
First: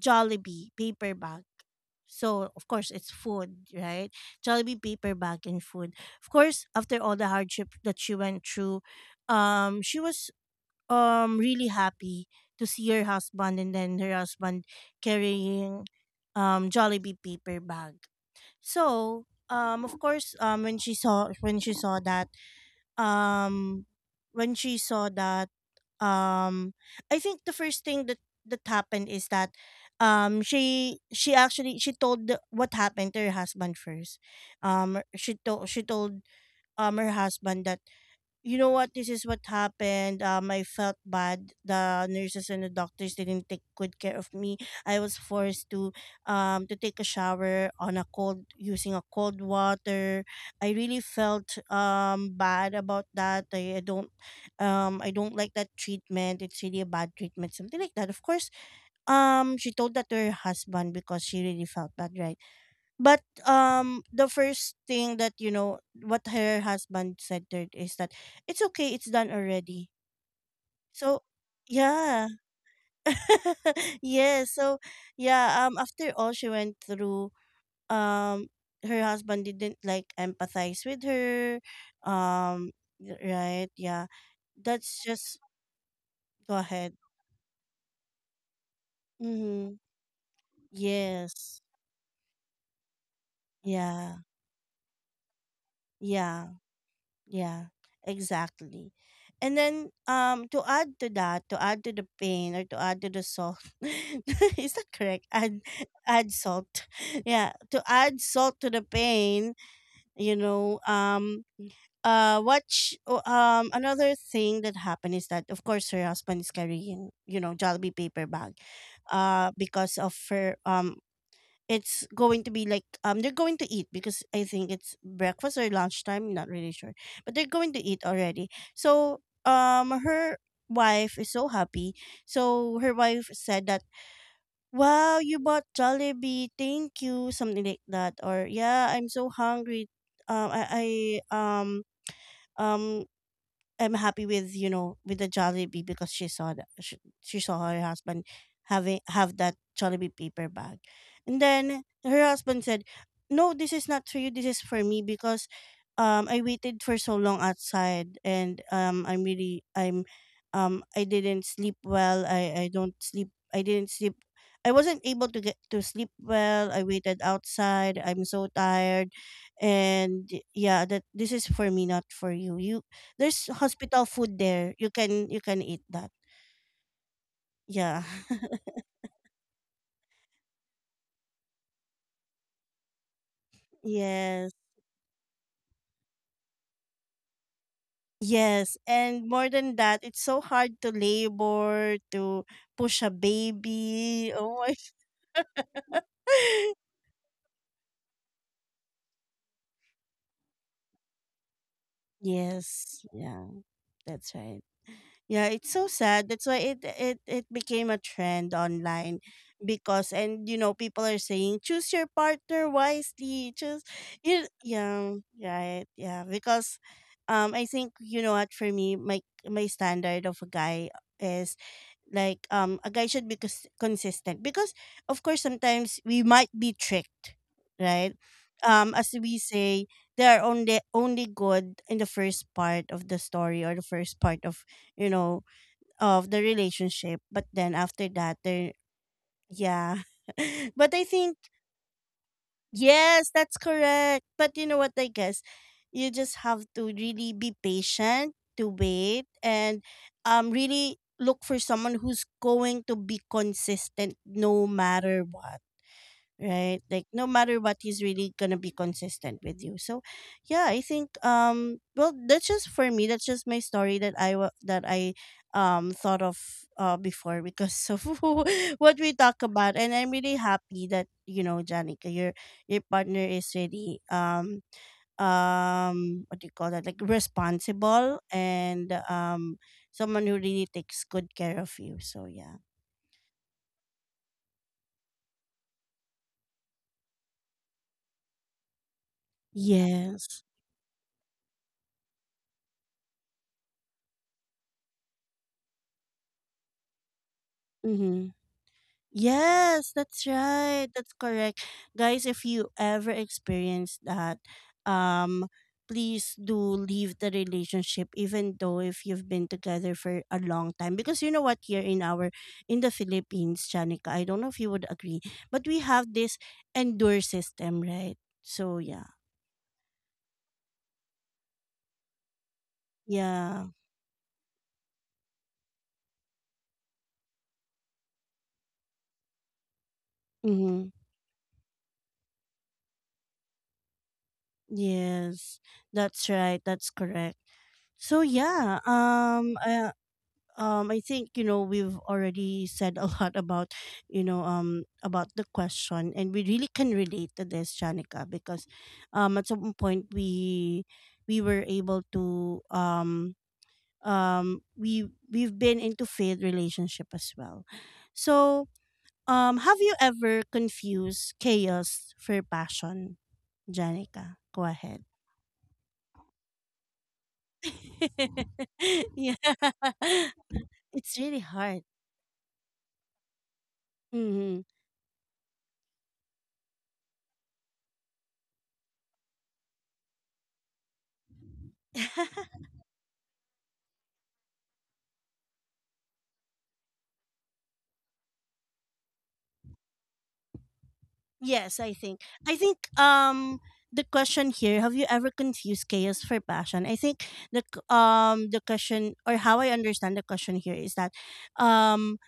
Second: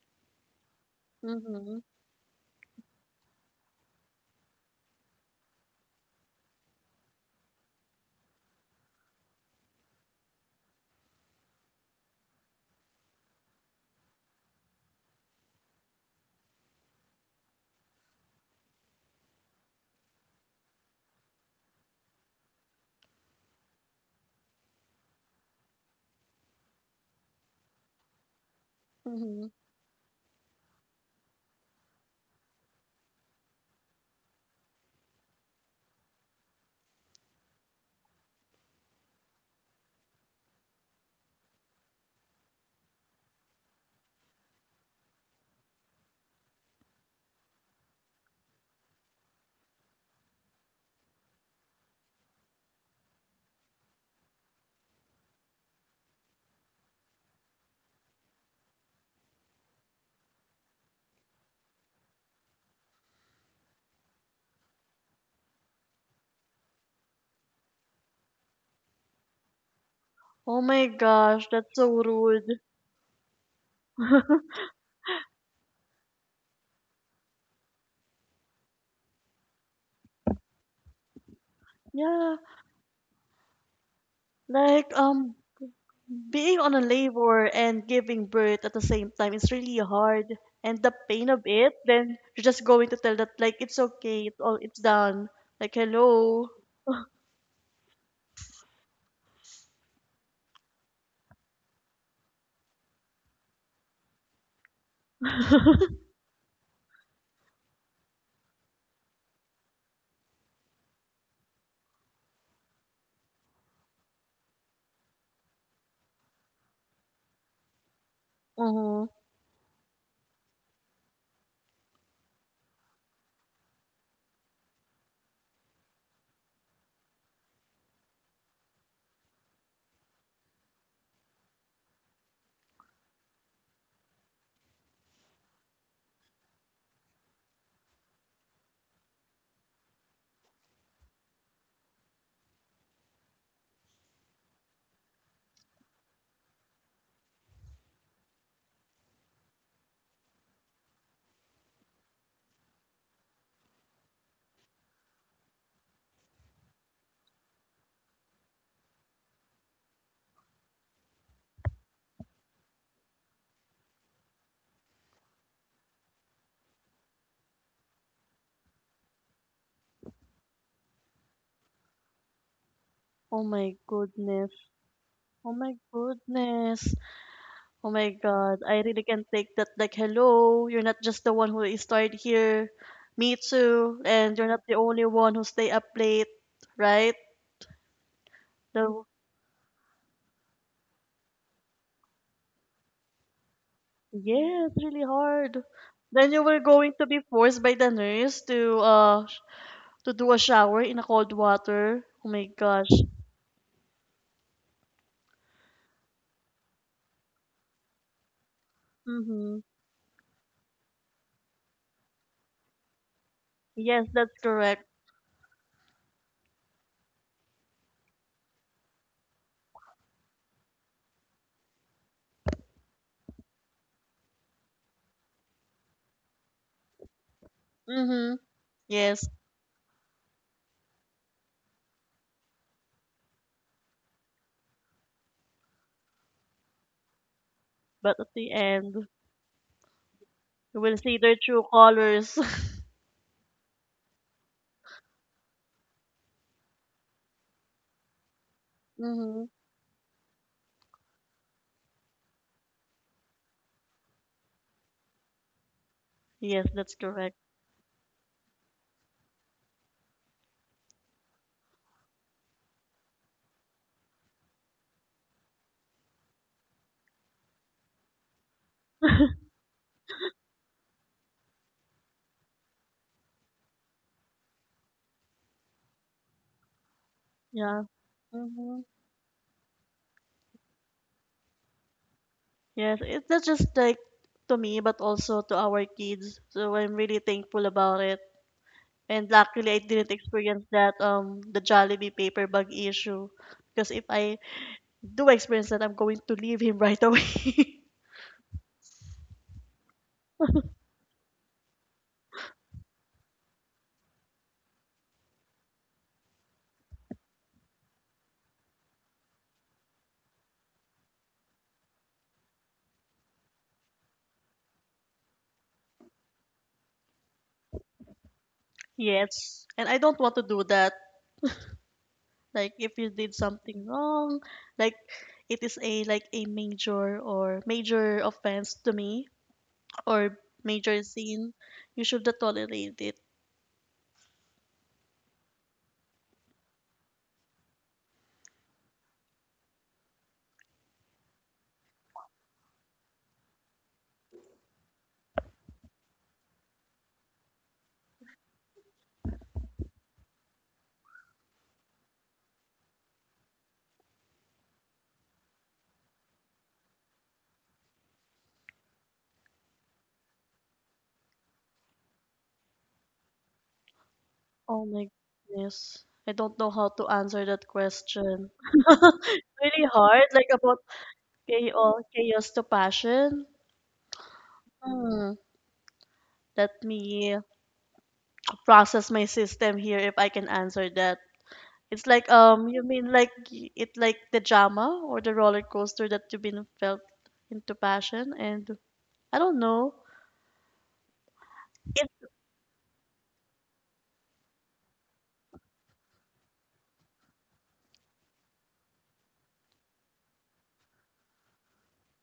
A: Jollibee paper bag.
B: Mhm.
A: So of course it's food, right? Jollibee paper bag and food. Of course, after all the hardship that she went through, she was really happy to see her husband, and then her husband carrying Jollibee paper bag. So of course when she saw um that um I think the first thing that happened is that
B: Mhm.
A: she actually she told what happened to her husband first. She told her husband that, you know what, this is what happened. I felt bad. The nurses and the doctors didn't take good care of me. I was forced to take a shower on a cold, using a cold water. I really felt bad about that. I don't, I don't like that treatment. It's really a bad treatment, something like that. Of course she told that to her husband because she really felt bad, right? But the first thing that, you know what, her husband said to her is that it's okay, it's done already.
B: Oh my
A: So
B: gosh, that's so
A: yeah.
B: rude.
A: (laughs)
B: (laughs)
A: Yes. So yeah, after all she went through, um her husband didn't like empathize with her.
B: Yeah.
A: Um right, yeah.
B: Like,
A: That's just go
B: being on a
A: ahead.
B: labor and giving birth at the same time is
A: Mm-hmm.
B: really hard, and the pain of
A: Yes.
B: it. Then you're just going to tell that, like, it's
A: Yeah.
B: okay, it's done. Like, hello.
A: Yeah. Yeah, exactly. And then to add to that, to add to the pain or to add to the salt. (laughs) Is that correct? Add salt. (laughs) Yeah, to add salt to the pain, you know, another thing that happened is that of course her husband is carrying, you know, Jollibee paper bag
B: Uh-huh.
A: because of her. It's going to be like they're going to eat because I think it's breakfast or lunchtime, not really sure. But they're going to eat already. So her wife is so happy. So her wife said that, wow, you bought Jollibee, thank you, something like that. Or yeah, I'm so hungry. Um I, I um um I'm happy with you know with the Jollibee because she saw that she saw her husband having have that Jollibee paper bag, and then her husband said, "No, this is not for you. This is for me because I waited for so long outside, and I'm really I didn't sleep well. I don't sleep. I didn't sleep. I wasn't able to get to sleep well. I waited outside. I'm so tired, and yeah, that this is for me, not for you. You
B: Oh
A: there's
B: my
A: hospital food
B: goodness.
A: there. You
B: Oh
A: can
B: my
A: eat that."
B: goodness. Oh
A: Yeah.
B: my
A: (laughs)
B: God, I really can not take that. Like, hello, you're not just the one who is tired here. Me too. And you're
A: Yes.
B: not the only one who stay up late, right?
A: Yes.
B: The.
A: And more than that, it's so hard to labor, to push a baby. Oh
B: Yeah, it's really
A: my
B: hard.
A: (laughs)
B: Then you were going to be forced by the nurse to do a shower in a cold water. Oh my gosh.
A: yes. Yeah, that's right. Yeah, it's so sad. That's why it became a trend online
B: Mm-hmm.
A: because, and you know, people are saying choose your partner wisely. Choose
B: Yes, that's
A: you,
B: correct.
A: yeah, right. Yeah, because I think, you know what, for me my my standard of a guy is like a guy should be consistent because of course sometimes we might be tricked, right?
B: Mm-hmm.
A: As
B: Yes,
A: we say, they are only good in the first part of the story or the first part of, you know, of the relationship, but then after
B: but at
A: that
B: the
A: there
B: end,
A: yeah (laughs)
B: you
A: but
B: will
A: I
B: see their
A: think
B: true colors.
A: yes, that's correct. But you know what, I guess you just have to really be patient to
B: (laughs)
A: wait
B: Mm-hmm.
A: and really look for someone who's going to be consistent no matter what,
B: Yes,
A: right?
B: that's
A: Like no
B: correct.
A: matter what, he's really gonna be consistent with you. So yeah, I think well, that's just for me, that's just my story that I thought of before because of (laughs) what we talk
B: (laughs)
A: about. And I'm really happy that, you know, Janica, your partner is really what do you call that, like
B: Yeah.
A: responsible
B: Mm-hmm.
A: and someone who really takes good care of you. So yeah,
B: Yes, it's not just like to me, but also to our kids. So I'm really thankful about it. And luckily, I didn't
A: yes,
B: experience that the Jollibee paper bag issue. Because if I do experience that, I'm going to leave him right away. (laughs)
A: mm-hmm. Yes, that's right. That's correct. Guys, if you ever experience that, um please do leave the relationship, even though if you've been together for a long time, because you know what, here in our in the Philippines, Chanika, I don't know if you would agree, but we have this endure system, right? So yeah.
B: Yes. And I don't want to do that. Like if you did
A: Yeah.
B: something wrong, like it is a major or major offense to me or
A: Mhm.
B: major sin, you should not tolerate it.
A: Yes. That's right. That's correct. So yeah, I think, you know, we've already said a (laughs) lot about, you know, about the question, and we really can relate to this, Shanika, because at some point we were able to we've been into faith relationship as well. So have you ever confused chaos for passion, Janica? Go
B: Oh
A: ahead.
B: my goodness. I don't know how to answer that
A: (laughs)
B: question. (laughs)
A: Yeah.
B: Really hard, like
A: (laughs)
B: about
A: It's really hard.
B: chaos, chaos to passion.
A: Mm-hmm.
B: Hmm, let me process my system here if I can answer that. It's like,
A: (laughs)
B: you mean like y- it like the drama or the roller coaster that you've been felt into passion, and I don't know.
A: Yes, I
B: It.
A: think. I think the question here, have you ever confused chaos for passion? I think the question, or how I understand the question here, is that um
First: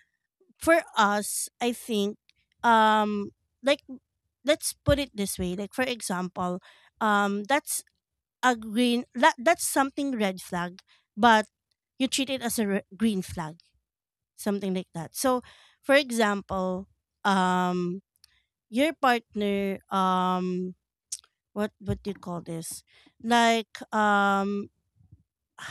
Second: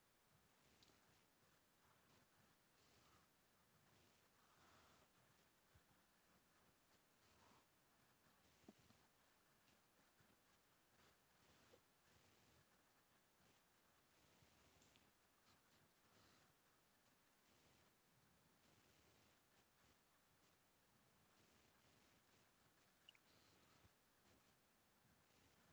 A: for us, I think um like let's put it this way. Like, for example, that's a green that, that's something red flag, but you treat it as a green flag, something like that. So, for example, um your partner, what do you call this like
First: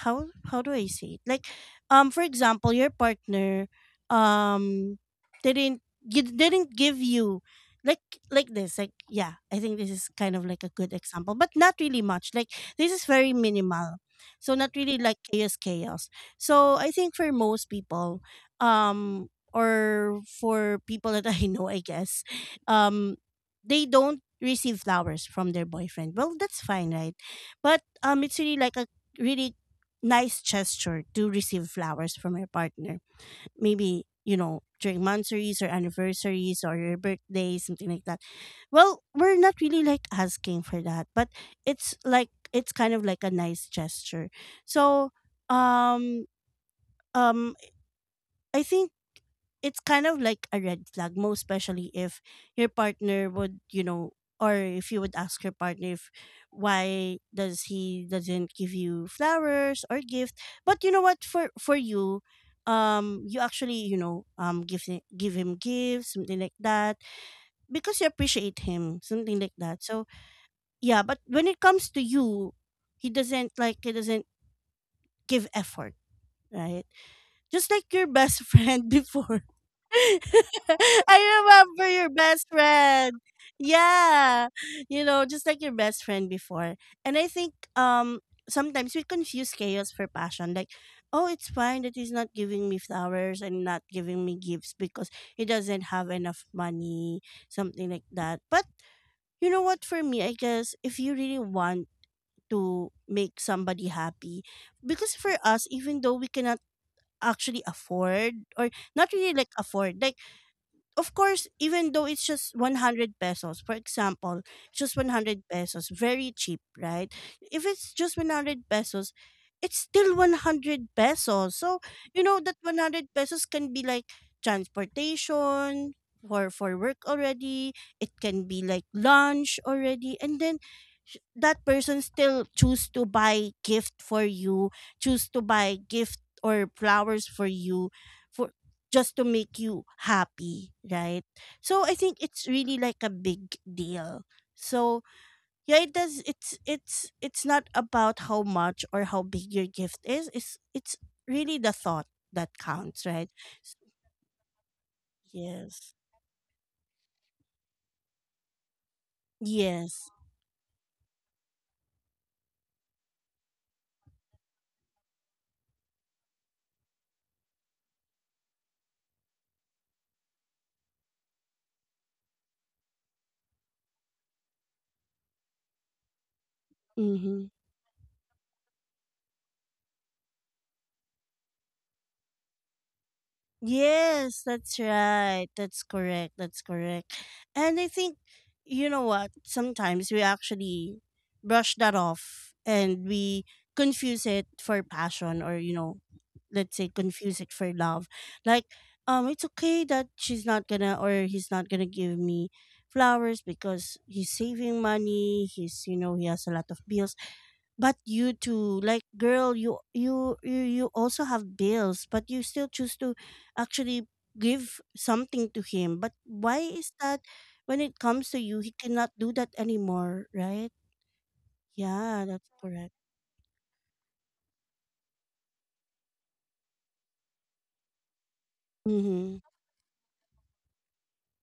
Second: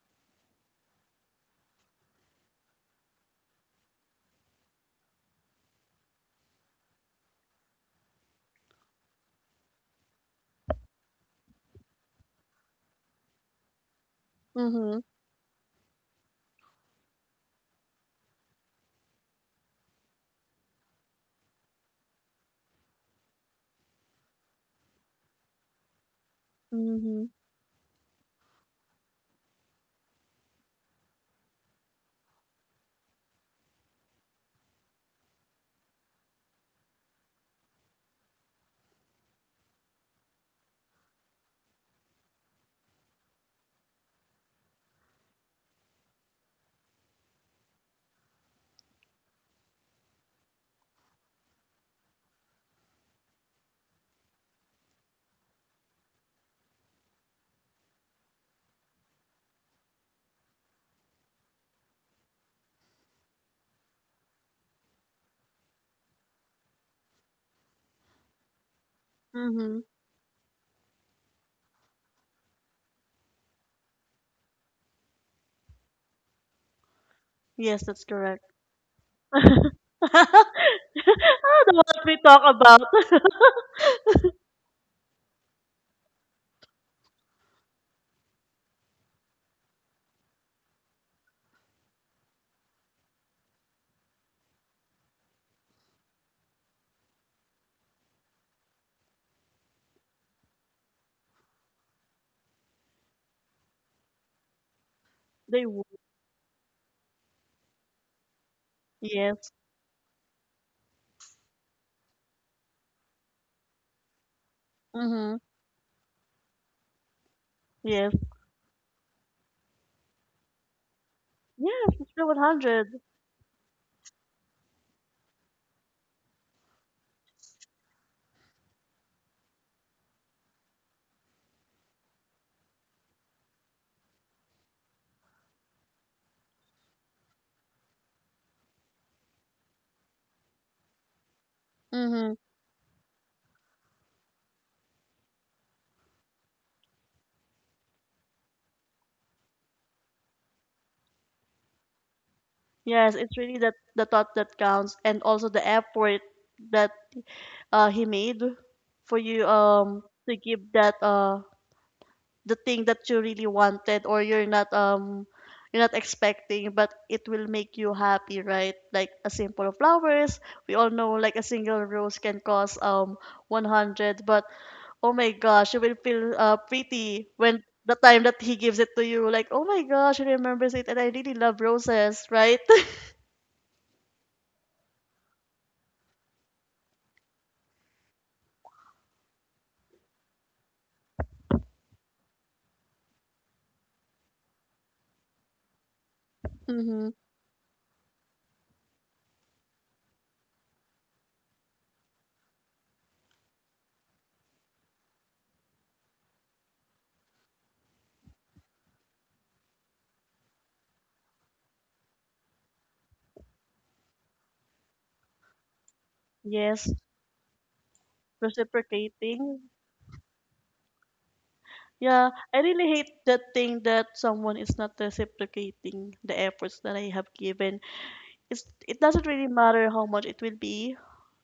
A: how do I say it? Like, for example, your partner, um, didn't you didn't give you like like this like yeah, I think this is kind of like a good example, but not really much like this is very minimal, so not really
B: mhm
A: like chaos. So I think for most people um or for people that (laughs) I know, I guess, um they don't receive flowers from their boyfriend. Well, that's fine, right?
B: mhm
A: But it's really like a really nice gesture to receive flowers from your partner. Maybe, you know, during monthsaries or anniversaries or your birthday, something like that. Well, we're not really like asking for that, but it's like it's kind of like a nice gesture. So, um um I think it's kind of like a red flag, most especially if your partner would, you know, or if you would ask your partner if why does he doesn't give you flowers or gift. But you know what, for you, you actually, you know, give him gifts, something like that, because you appreciate him, something like
B: mhm
A: that. So yeah, but when it comes to you, he doesn't give effort, right? Just
B: Yes,
A: like
B: that's
A: your best
B: correct.
A: friend before.
B: (laughs)
A: (laughs) I
B: Ah, the one
A: remember
B: that
A: your
B: we talk
A: best
B: about.
A: friend.
B: (laughs)
A: Yeah. You know, just like your best friend before. And I think sometimes we confuse chaos for passion. Like, oh, it's fine that he's not giving me flowers and not giving me gifts because he doesn't have enough money, something like that. But you know what, for me, I guess if you really want to make somebody happy, because for
B: They
A: us,
B: would.
A: even though we cannot actually afford or not really like
B: Yes.
A: afford, like of course, even though it's just 100 pesos, for example, just
B: Mm-hmm.
A: 100 pesos, very cheap, right? If it's
B: Yes.
A: just 100 pesos, it's still 100 pesos. So,
B: Yes, it's
A: you
B: the
A: know, that
B: 100.
A: 100 pesos can be like transportation for work already. It can be like lunch already. And then that person still choose to buy gift for you, choose to buy gift or flowers for you. For, just to make you happy, right? So I think
B: Mm-hmm.
A: it's really like a big deal. So yeah, it does it's not about how much or how big your gift is. It's really the thought that counts,
B: Yes,
A: right?
B: it's really that
A: S-
B: the thought that counts, and also the
A: Yes.
B: effort that, he made for you
A: Yes.
B: to give that, uh, the thing that you really wanted, or you're not, you're not expecting, but it will make you happy, right? Like a simple flowers, we all know like a single rose can cost 100, but oh my gosh, you will feel, pretty
A: Mm-hmm.
B: when the time that he gives it to you, like oh my gosh, he remembers it and I really love roses, right?
A: Yes, that's right. That's correct. That's correct. And I think, you know what, sometimes we actually brush that off, and we confuse it for passion, or, you know,
B: (laughs)
A: let's say
B: Mm-hmm.
A: confuse it for love. Like, it's okay that she's not gonna or he's not gonna give me flowers because he's saving money. He's, you know, he has a lot of bills, but you too, like girl, you also have bills, but you still choose to actually give something to him. But why
B: Yes.
A: is that? When it comes to you, he cannot do that
B: Reciprocating.
A: anymore, right? Yeah,
B: Yeah,
A: that's
B: I really
A: correct.
B: hate that thing that someone is not reciprocating the efforts that I have given. It's it doesn't
A: Mm-hmm.
B: really matter how much it will be,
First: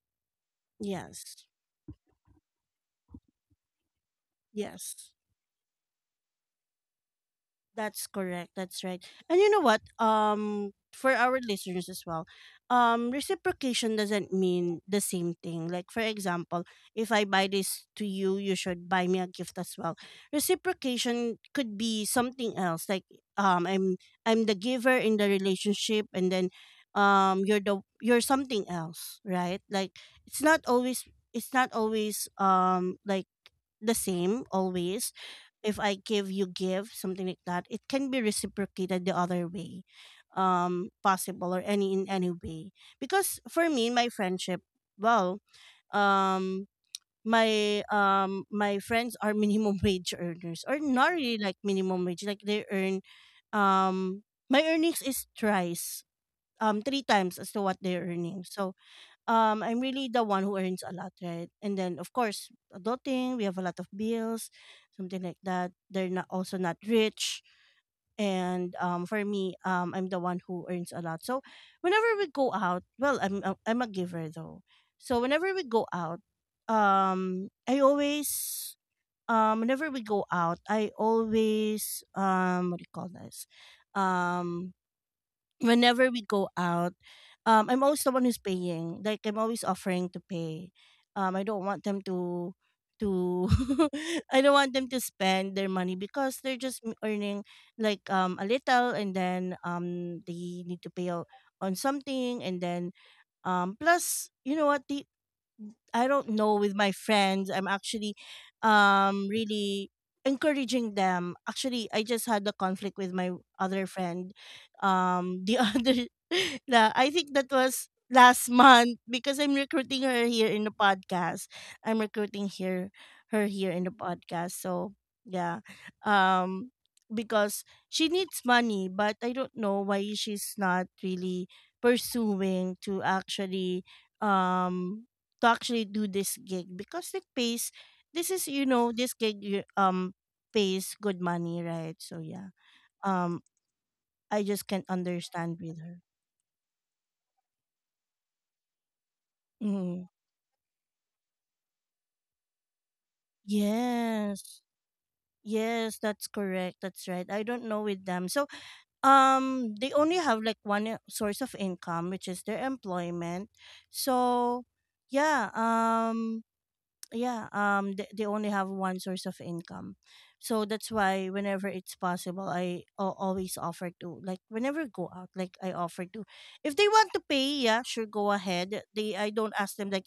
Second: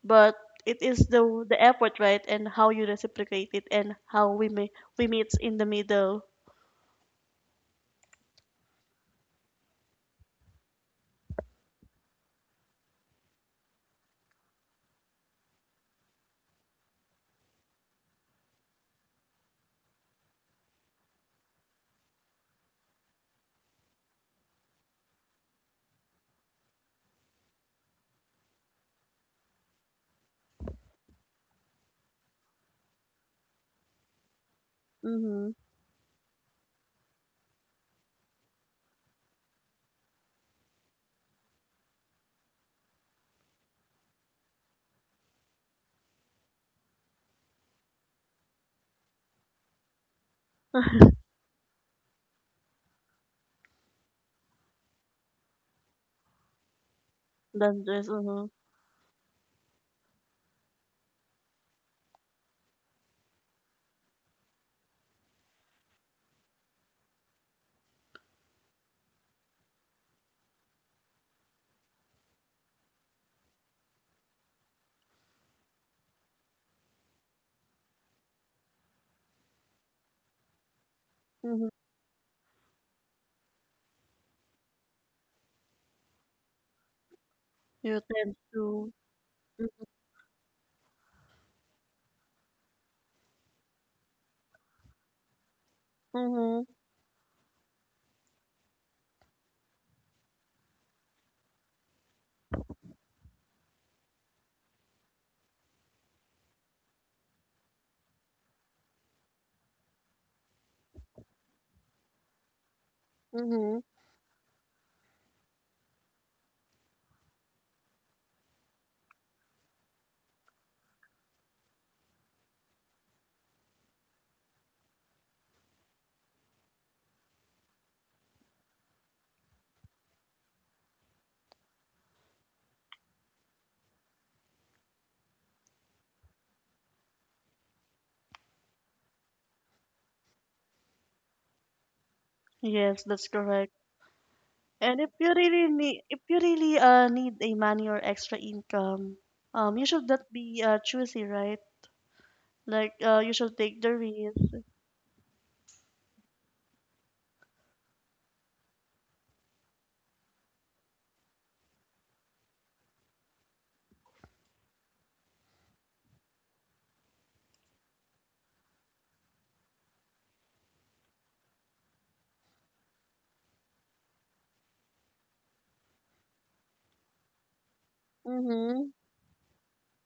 B: but it is the
A: Yes.
B: the effort, right? And how you reciprocate it, and how we
A: Yes.
B: meet in the middle.
A: That's correct. That's right. And you know what? For our listeners as well, reciprocation doesn't mean the same thing. Like for example, if I buy this to you, you should buy me a gift as well. Reciprocation could be something else. Like um, I'm I'm the giver in the relationship, and then you're something else, right? Like it's not always like the same always.
B: Mm-hmm.
A: If I give, you give, something like that. It can be reciprocated the other way, possible or any in any way. Because for me, my friendship, well, um, my friends are minimum (laughs) wage earners, or not really like minimum wage, like they earn um my earnings is thrice, three times as to what
B: Then
A: they're
B: just
A: earning.
B: mm-hmm.
A: So I'm really the one who earns a lot, right? And then of course adulting, we have a lot of bills, something like that. They're not also not rich. And for me, I'm the one who earns a lot. So whenever we go out, well, I'm a giver though. So whenever we go out, I always whenever we go out, I
B: Mm-hmm.
A: always, what do you call this? Um, Whenever we go out, I'm always
B: You
A: the one
B: tend
A: who's
B: to.
A: paying. Like I'm always
B: Mm-hmm.
A: offering to pay. I don't want them to to (laughs) I don't want them to spend their money because they're
B: Mm-hmm.
A: just earning like a little, and then they need to pay out on something. And then plus, you know what, they— I don't know with my friends. I'm actually really encouraging them. Actually, I just had a conflict with my
B: Mm-hmm.
A: other friend. The (laughs) other I think that was last month, because I'm recruiting her here in the podcast. I'm recruiting here her here in the podcast. So, yeah. Um because she needs money, but I don't know why she's not really pursuing um to actually do this gig, because it pays— this is, you know, this gig pays good money, right? So yeah.
B: Yes, that's
A: um
B: correct.
A: I just can't
B: And if you
A: understand
B: really
A: with her.
B: need, if you really, uh, need a money or extra income, you should
A: Mm.
B: not be, uh, choosy, right? Like, you should take the risk.
A: Yes, yes, that's correct, that's right. I don't know with them. So they only have like one, source of income, which is their employment. So yeah. Yeah they only have one source of income, so that's why whenever it's possible, always offer to— like whenever I go out, like I offer to, if they want to pay, yeah sure, go ahead.
B: Mm-hmm.
A: They I don't ask them like,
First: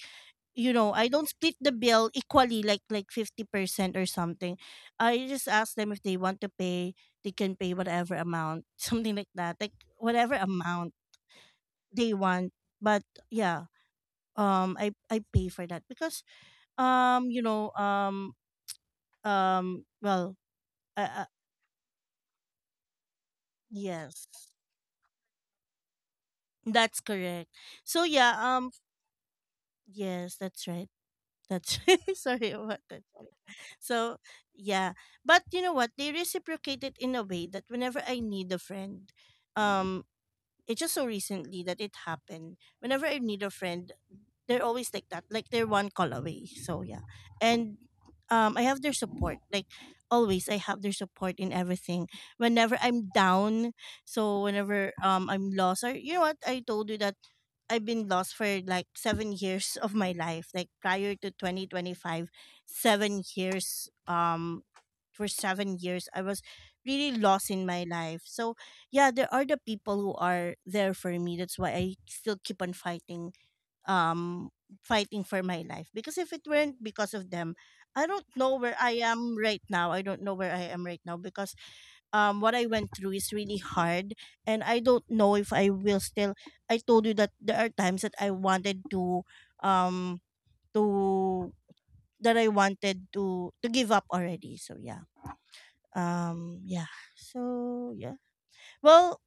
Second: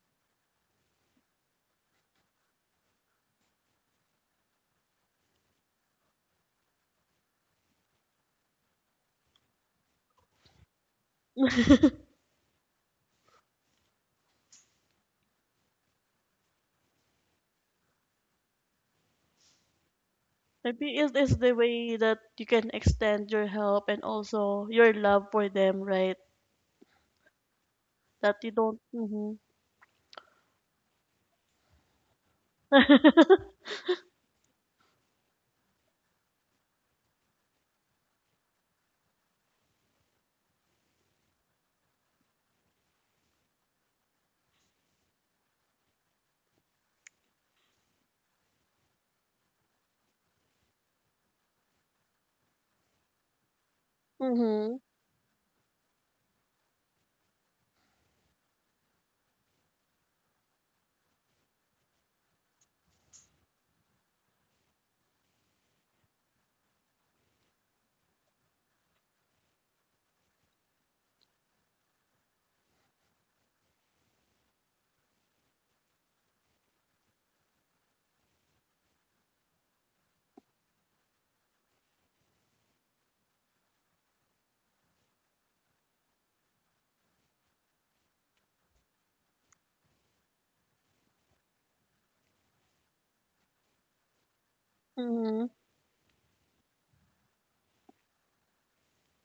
A: you know, I don't split the bill equally, like 50% or something. I just ask them if they want to pay. They can pay whatever amount (laughs) something like that, like whatever amount they want. But yeah, I pay for that because um you know um um well
B: Maybe it
A: uh, uh,
B: is the way that you can extend your help and
A: yes,
B: also your love for them, right?
A: that's correct. So yeah.
B: That you don't. Mm-hmm.
A: Yes, that's right. That's (laughs) right. Sorry about that. Sorry.
B: (laughs)
A: So yeah, but you know what, they reciprocated in a way that whenever I need a friend, um it's just so recently that it happened. Whenever I need a friend, they're always like that, like they're one call away. So yeah. And I have their support, like always I have their support in everything whenever I'm down. So
B: Mm-hmm.
A: whenever I'm lost, or you know what, I told you that I've been lost for like seven (laughs) years of my life, like prior to 2025. 7 years, for 7 years I was really lost in my life. So yeah, there are the people who are there for me, that's why I still keep on fighting, um fighting for my life, because if it weren't because of them, I don't know where I am right now. I don't know where I am right now because what I went through is really hard, and I don't know if I will still— I told you that there are times that I wanted to um to that I wanted to give up already. So yeah,
B: Mm-hmm.
A: um yeah so yeah well,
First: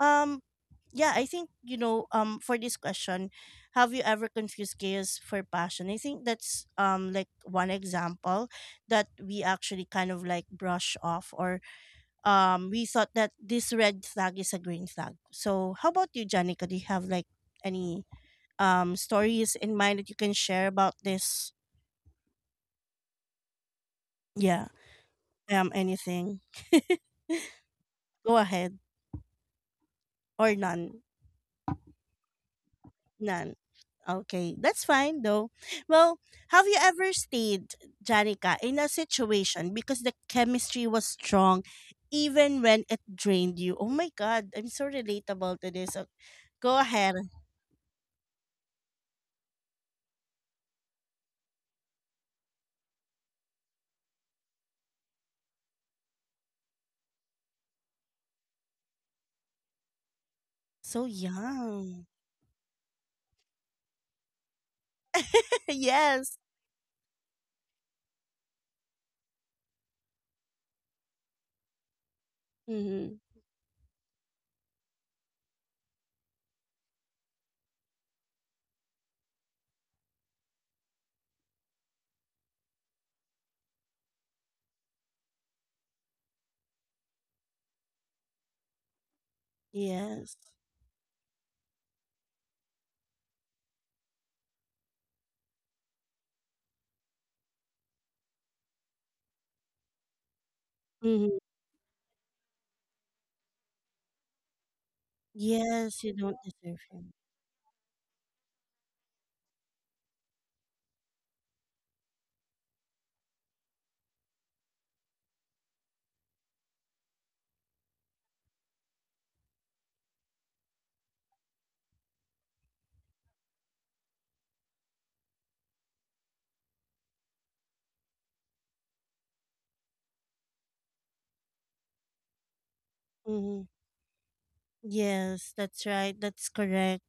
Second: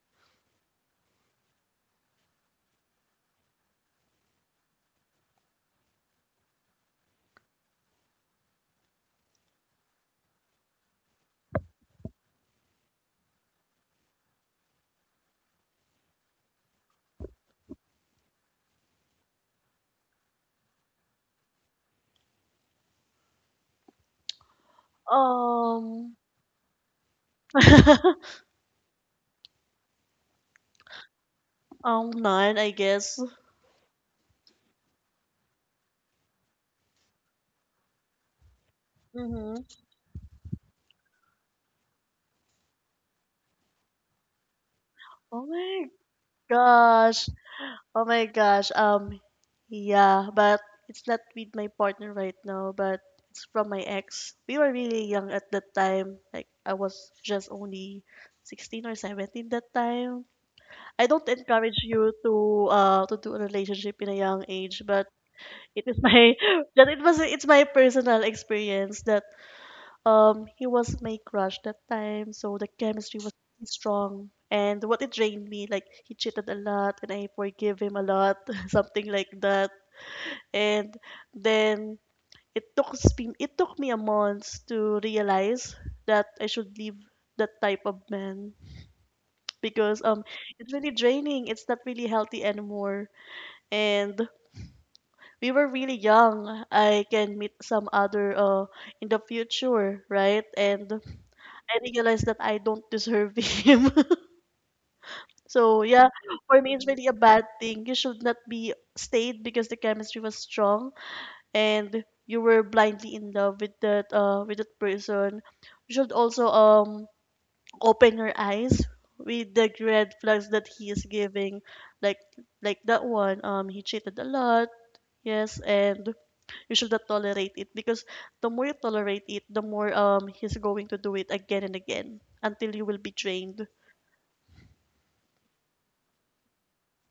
A: um, yeah, I think, you know, for this question, have you ever confused chaos for passion? I think that's like one example that we actually kind of like brush off, or we thought that this red flag is a green flag. So, how about you, Janica? Do you have like any stories in mind that you can share about this? Yeah,
B: um,
A: anything? (laughs) Go
B: (laughs)
A: ahead, or none.
B: none, I guess.
A: None. Okay, that's fine though. Well, have you ever stayed, Janica, in a
B: Mm-hmm.
A: situation because the chemistry was strong even when it drained you? Oh my god, I'm so
B: Oh
A: relatable to
B: my
A: this. Go ahead.
B: gosh. Oh my gosh. Yeah, but it's not with my partner right now, but it's from my ex. We were really young at that time. Like I was just only 16 or 17 that time. I
A: So
B: don't encourage
A: young.
B: you to do a relationship in a young age, but
A: (laughs)
B: it is my
A: Yes.
B: (laughs) that it's my personal experience that, he was my crush that time, so the
A: Mm-hmm.
B: chemistry was really strong. And what it drained me, like he cheated a lot, and I forgive him a lot, (laughs) something like that. And then it took me a month to realize that I should leave that type of man because
A: Yes.
B: it's really draining. It's not really healthy anymore. And we were really young. I can meet some other, uh, in the future, right? And
A: Mm-hmm.
B: I realized that I don't deserve (laughs) him. So
A: Yes,
B: yeah,
A: you don't
B: for me
A: deserve
B: it's really
A: him.
B: a bad thing. You should not be stayed because the chemistry was strong and you were blindly in love with that, uh, with that person. You should also open your eyes with the red flags that he is giving, like like that one. He cheated a lot. Yes, and you should not tolerate it because the more you tolerate it, the more he's going to do it again and again until you will be
A: Mm-hmm.
B: drained.
A: Yes, that's right. That's correct.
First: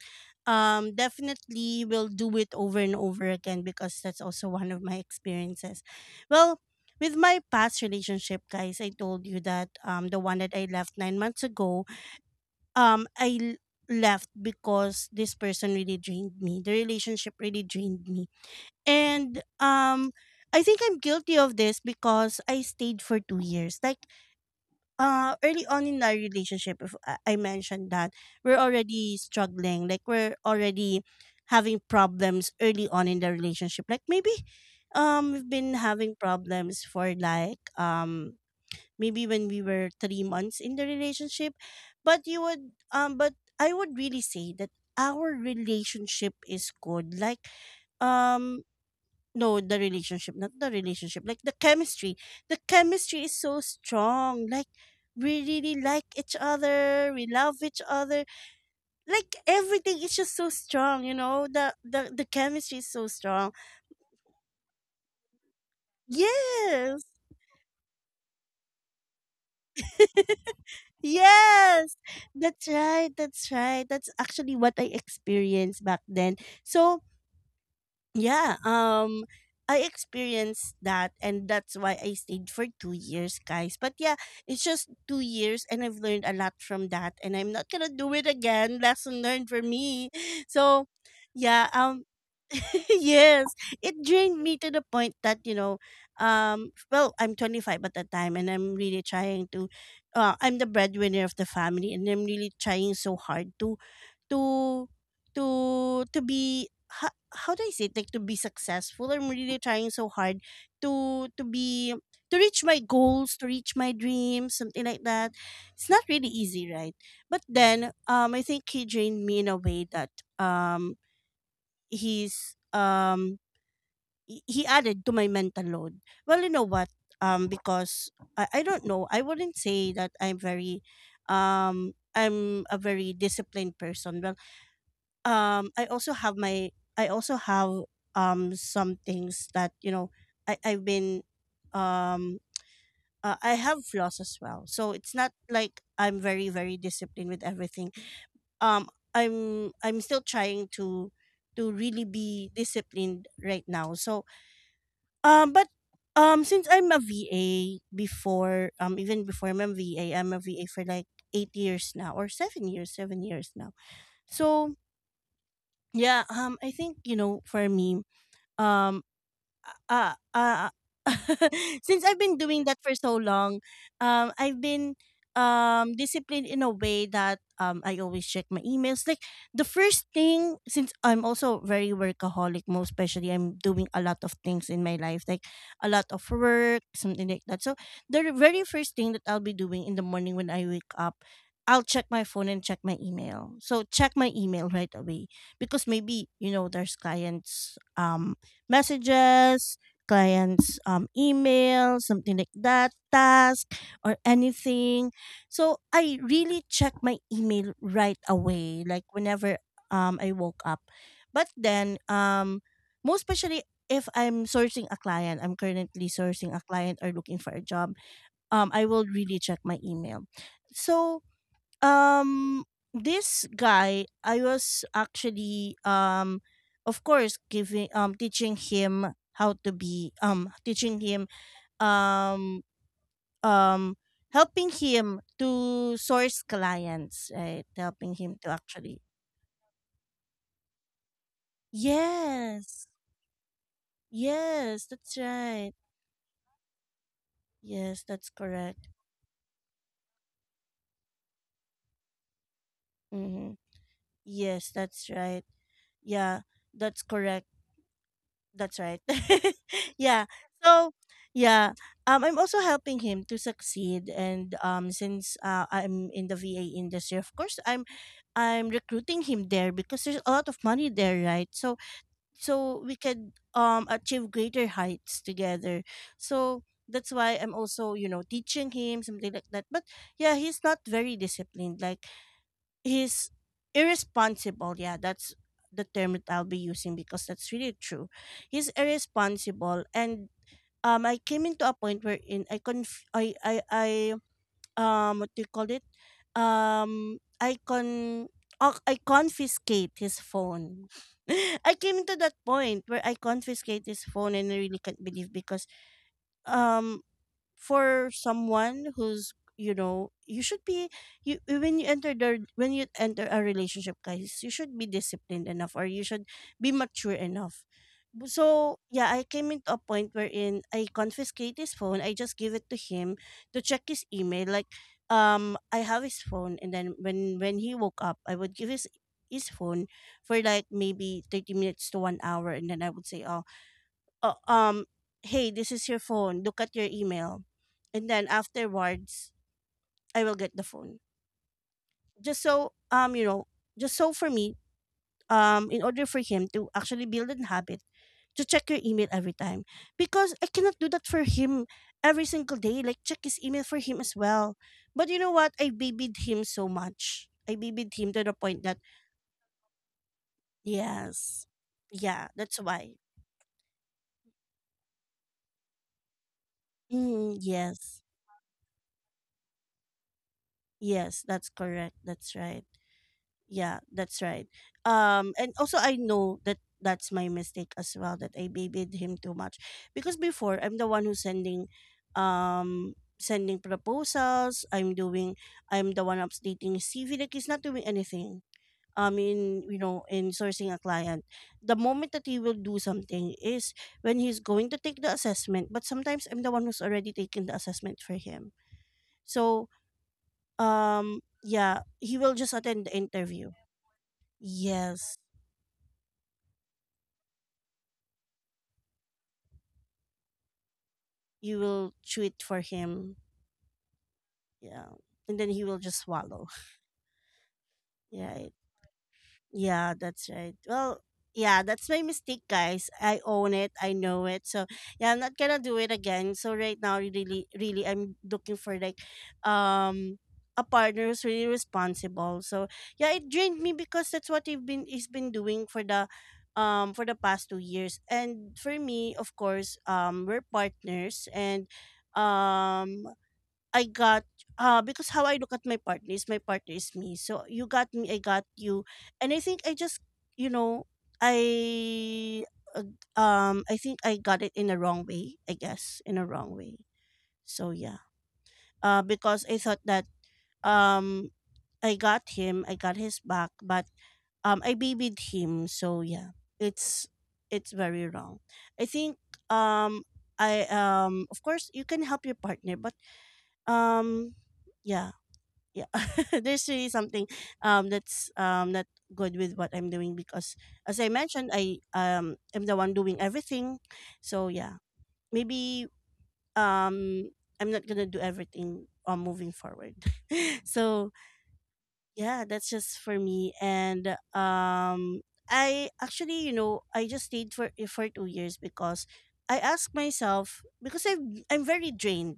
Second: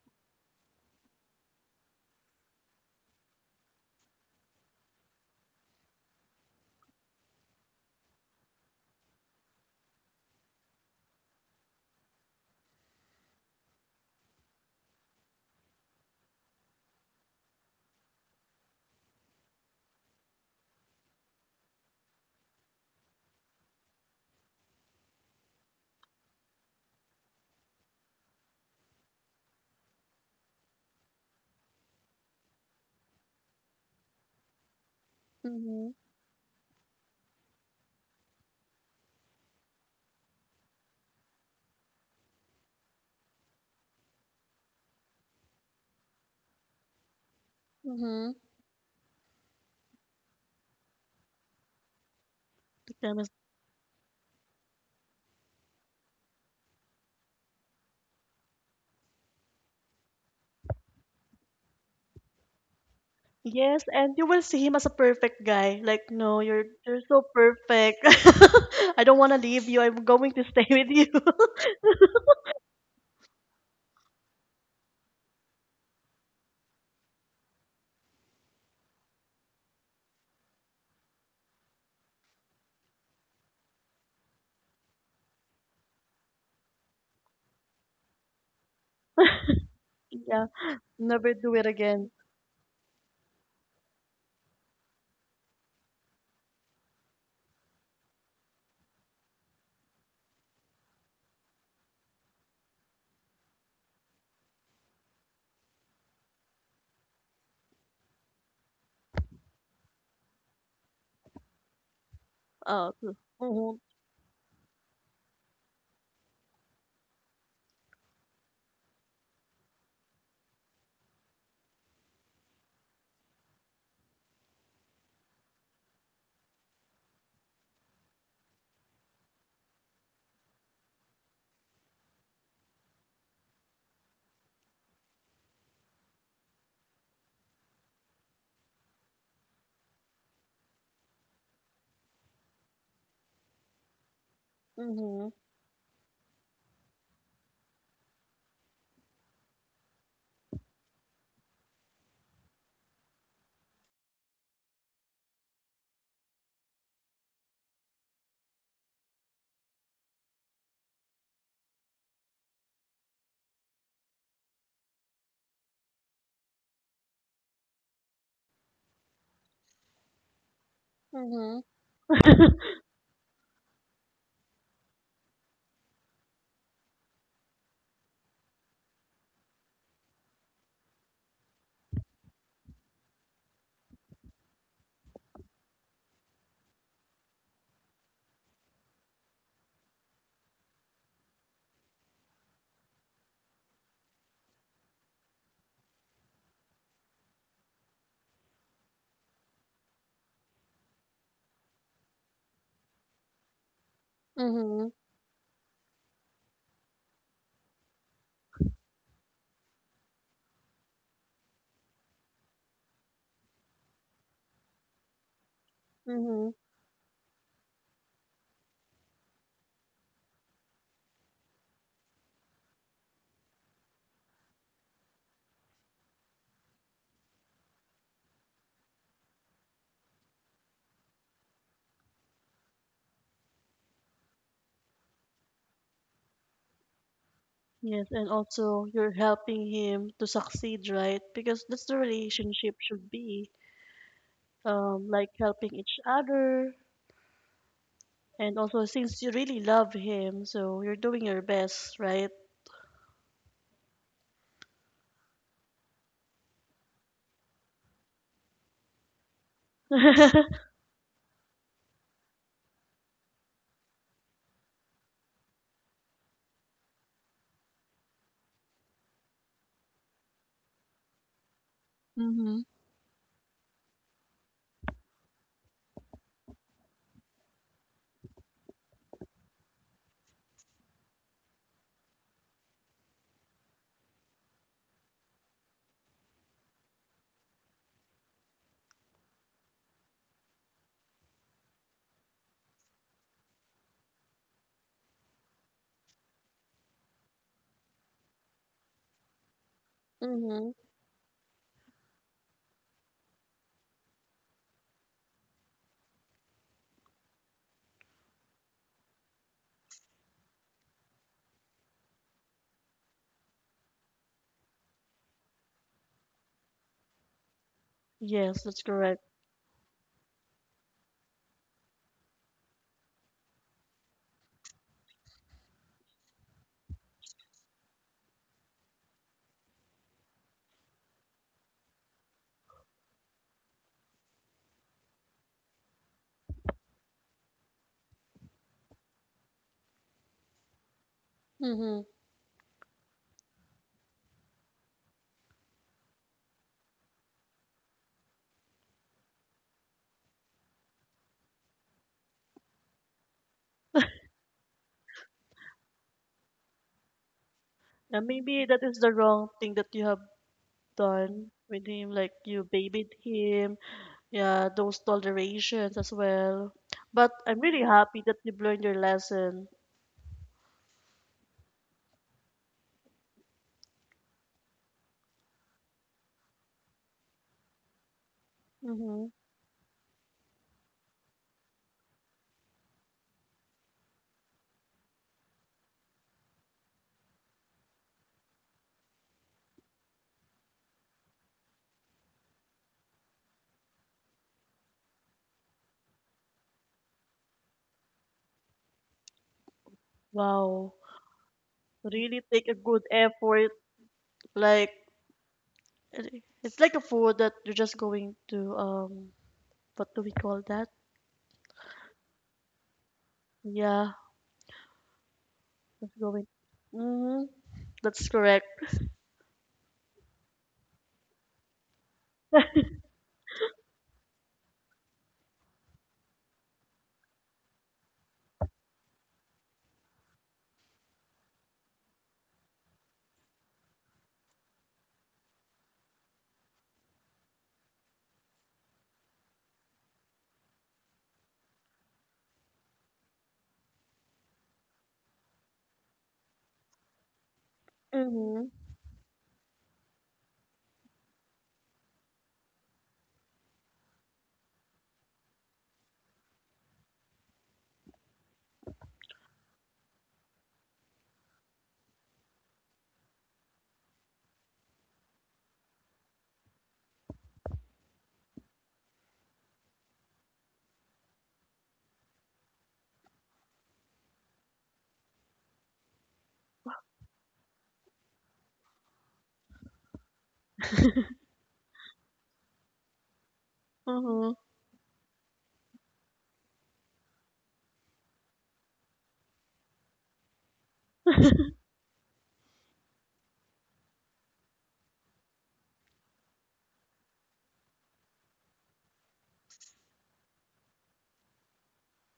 A: Definitely will do it over and over again, because that's also one of my experiences. Well, with my past relationship, guys, I told you that the one that I left 9 months ago, um I left because this person really drained me. The relationship really drained me, and I think I'm guilty of this because I stayed for 2 years. Like uh, early on in our relationship, if I mentioned that we're already struggling, like we're already having problems early on in the relationship, like maybe we've been
B: Mhm.
A: having problems for like maybe when we were 3 months in the relationship. But you would— but I would really say that our relationship is good, like
B: Mhm.
A: um no, the relationship, not the relationship, like the chemistry. The
B: The
A: chemistry
B: premise.
A: is so strong, like we really like each other, we love each other, like everything is just so strong, you know, the chemistry is so strong.
B: Yes, and you will see him as a perfect guy. Like, no, you're
A: Yes.
B: so perfect. (laughs) I don't want to leave you. I'm going to stay with
A: (laughs)
B: you. (laughs)
A: Yes, that's right, that's right. That's actually what I experienced back then. So yeah, I experienced that, and that's why I stayed for 2 years, guys. But yeah, it's just 2 years, and I've learned a lot from that, and I'm not going to do it again. Lesson learned for me.
B: Yeah,
A: (laughs) So,
B: never do it
A: yeah,
B: again.
A: (laughs) yes, it drained me to the point that, you know, well, I'm 25 at the time, and I'm really trying to I'm the breadwinner of the family, and I'm really trying so hard to to to to be— how do I say it? Like to be successful. I'm really trying so hard to be to reach my
B: Uh.
A: goals, to reach
B: Mhm.
A: my dreams, something like that. It's not really easy, right? But then I think he trained me in a way that um he's um he added to my mental load. Well, you know what? Because I don't know. I wouldn't say that I'm very I'm a very disciplined person. Well, um I also have my I also have some things that, you know, I I've been um I have flaws as well. So it's not
B: Mhm.
A: like I'm very very disciplined with everything. Um I'm still trying to really be disciplined right now. So but since I'm a VA before, even before, I'm a VA. I'm a VA for like 8 years now, or 7 years, 7 years now. So yeah, I think, you know, for me, Um, uh, uh, (laughs)
B: Mhm.
A: since I've been doing that for so long, I've been disciplined in a way that I always check my emails. Like the first thing, since I'm also very workaholic, most especially I'm doing a lot of things in my life, like a lot of work, something like that. So the very first thing that I'll be doing in the morning when I wake up, I'll check my phone and check my email. So check my email right away, because maybe, you know, there's clients messages, clients' email, something like that, task, or
B: Mhm.
A: anything. So I really check my email right away, like whenever I woke up. But then, most especially if I'm sourcing a client, I'm currently
B: Mhm.
A: sourcing a client or looking for a job, I will really check my email. So um, this guy, I was actually of course, giving teaching him um um helping him to source clients, right?
B: Yes,
A: Helping
B: and
A: him to
B: also
A: actually—
B: you're helping him to succeed, right? Because that's the relationship
A: yes,
B: should be,
A: yes, that's
B: like
A: right.
B: helping each other.
A: Yes, that's
B: And also,
A: correct.
B: since you really love him, so you're doing your best, right?
A: Mm-hmm. Yes, that's right. Yeah, that's correct. That's right. (laughs) Yeah.
B: (laughs)
A: So yeah, I'm also helping him to succeed, and since I'm in the VA industry, of course, I'm recruiting him there because there's a lot of money there, right? So
B: Mm-hmm.
A: so we could achieve greater heights together. So that's why I'm also teaching him something like that. But yeah, he's not very disciplined. Like he's irresponsible. Yeah, that's the term that I'll be using because that's really true. He's irresponsible, and I came into a point wherein I what do you call it? Um, I con. Oh, I confiscate his
B: Mm-hmm.
A: phone. (laughs) I came to that point where I confiscate his phone and I really can't believe because um for someone who's you should be you when you enter the when you enter a relationship, guys, you should be disciplined enough or you should be mature enough.
B: Yes,
A: So
B: that's
A: yeah,
B: correct.
A: I came into a point wherein I confiscate his phone. I just give it to him to check his email. Like, I have his phone, and then when he woke up, I would give his phone for like maybe 30 minutes to 1 hour, and then I would say, oh, uh, um hey, this is your phone, look at your email. And then afterwards I will get the phone,
B: Mm-hmm.
A: just so just so for me, in order for him to actually build an habit to check your email every time, because I cannot do that for him every single day, like check his email for him as well. But you know what, I babied him so much. I babied him to
B: And
A: the
B: maybe
A: point that
B: that is the wrong thing that you have
A: yes,
B: done with him,
A: yeah,
B: like
A: that's
B: you
A: why,
B: babied him, yeah, those tolerations as well. But
A: mm,
B: I'm really
A: yes,
B: happy that you've learned your lesson.
A: yes, that's correct, that's right. Yeah, that's right. And also, I know that that's my mistake as well, that I babied him
B: Mm-hmm.
A: too much, because before I'm the one who's sending, um, sending proposals. I'm doing. I'm the one updating his CV. Like he's not doing anything. I mean, you know, in sourcing a client, the moment that he will do something is when he's going to take the assessment. But sometimes I'm the one who's already taking the assessment for him. So,
B: Wow,
A: yeah, he will
B: really
A: just
B: take a
A: attend the
B: good
A: interview.
B: effort. Like
A: Yes.
B: it- it's like a food that you're just going to, what do we call that?
A: You will chew it for him.
B: Yeah,
A: Yeah. And then he will just
B: just going.
A: swallow. (laughs)
B: Mm-hmm. That's
A: Right.
B: correct.
A: Yeah, that's right. Well, yeah, that's my mistake, guys. I own it. I know it. So yeah, I'm not gonna do it again. So right now, really, really, I'm looking for like, um, a partner who's really responsible. So yeah, it drained me because that's what he's been doing for the past 2 years. And for me, of course, we're partners, and um I got because how I look at my partner is me. So you got me, I got
B: Mm-hmm.
A: you. And I think I just, you know, I I think I got it in a wrong way, I guess, in a wrong way. So yeah. Because I thought that um I got him, I got his back, but I babied him. So yeah. It's very wrong. I think um I, of course you can help your partner, but um yeah yeah, (laughs) there's really something that's not good with what I'm doing, because as I mentioned, I am the one doing everything. So
B: Mm-hmm.
A: yeah, maybe um I'm not gonna do everything, moving forward. (laughs) So
B: (laughs)
A: yeah, that's just for me. And I actually, you know, I just stayed for 2 years because I asked myself, because I'm very drained.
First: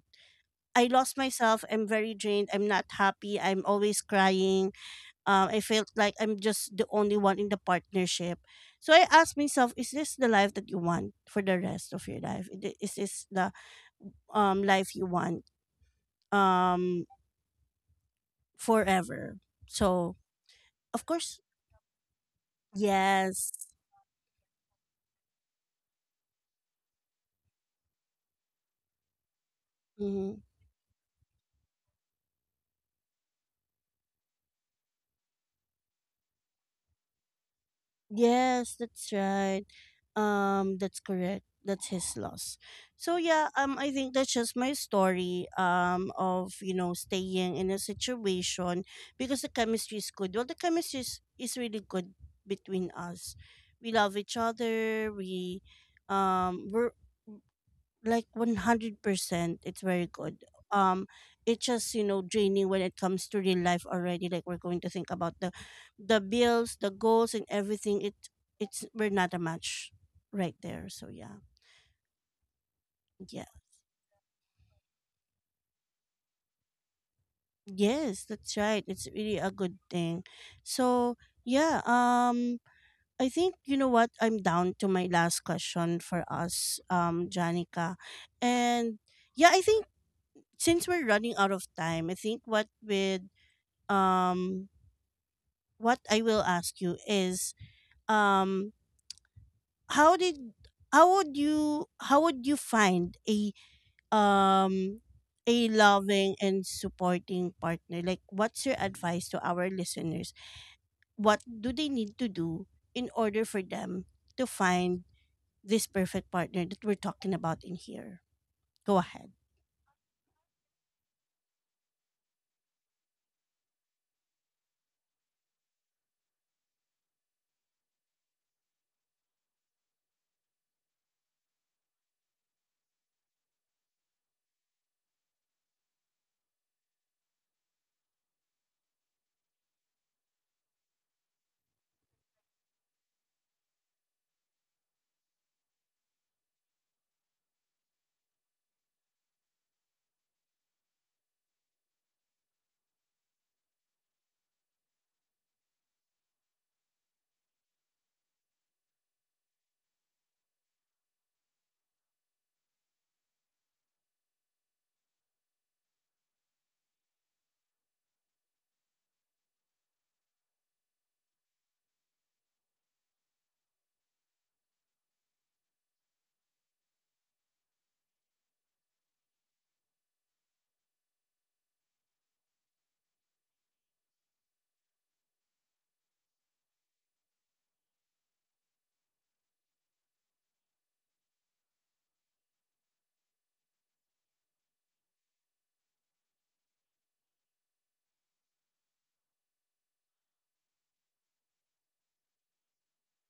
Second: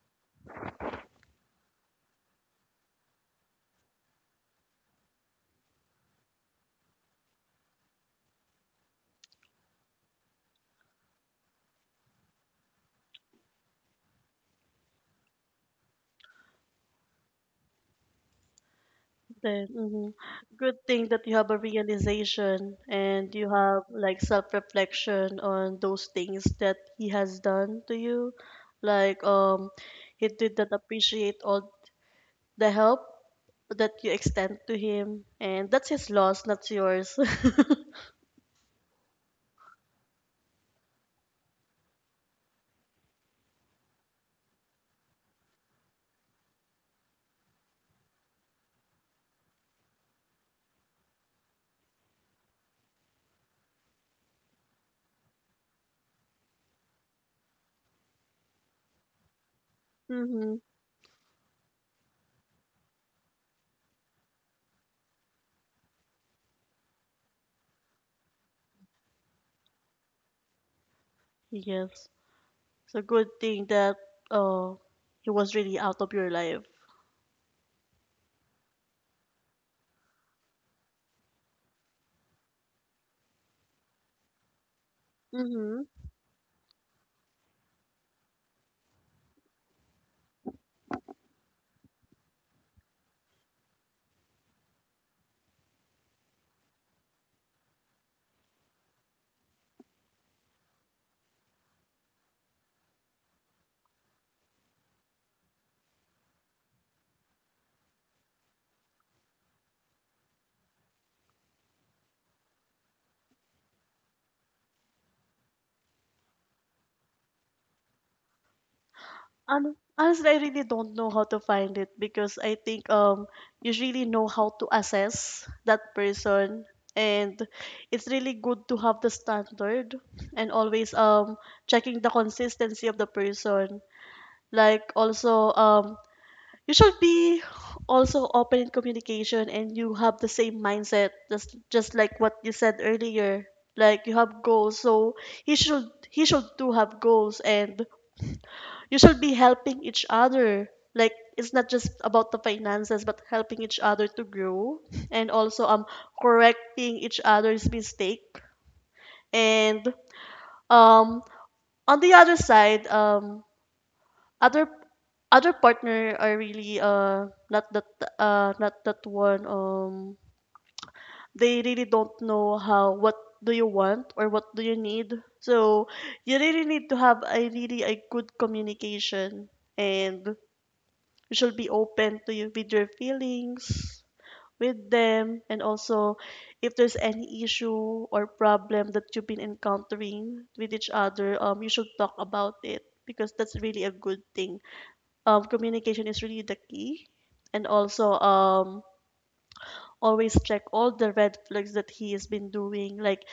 A: I lost myself. I'm very drained. I'm not happy. I'm always crying. I felt like I'm just the only one in the partnership. So I asked myself, is this the life that you want for the rest of your life? Is this the life you want um forever?
B: Then, mhm.
A: So
B: Good thing
A: of
B: that you
A: course,
B: have a realization and you
A: yes.
B: have like self-reflection on those things that he has done to you. Like, he
A: Mm-hmm.
B: did not appreciate all the help that you extend to him, and that's his loss, not yours. (laughs)
A: Yes, that's right. That's correct. That's his loss. So yeah, I think that's just my story. Of, you know, staying in a situation because the chemistry is good. Well, the chemistry is really good between us. We love each other. We, we're like 100%, it's very good.
B: Mm-hmm.
A: um it's just, you know, draining when it comes to real life already. Like we're going to think about the bills, the goals, and everything. It's we're not a match right there. So yeah,
B: Yes. It's a good
A: yeah,
B: thing that, uh, he was really out of your life.
A: yes, that's right, it's really a good thing. So yeah, I think, you know what, I'm down to my last
B: Mm-hmm.
A: question for us, Janica. And yeah, I think since we're running out of time, I think what with um what I will ask you is um how did, how would you, how would you find a, um a loving and supporting partner? Like, what's your advice to our listeners? What do they need to do in order for them to find this perfect partner that we're talking about in here? Go ahead.
B: Honestly, I really don't know how to find it because I think you really know how to assess that person, and it's really good to have the standard and always checking the consistency of the person. Like also you should be also open in communication and you have the same mindset just like what you said earlier. Like you have goals, so he should too have goals and you should be helping each other. Like it's not just about the finances, but helping each other to grow, and also correcting each other's mistake. And um on the other side, other other partner are really, uh, not that, uh, not that one, they really don't know how what do you want or what do you need. So you really need to have a really a good communication, and you should be open to you with your feelings with them, and also if there's any issue or problem that you've been encountering with each other, you should talk about it because that's really a good thing. Communication is really the key. And also, always check all the red flags that he has been doing, like,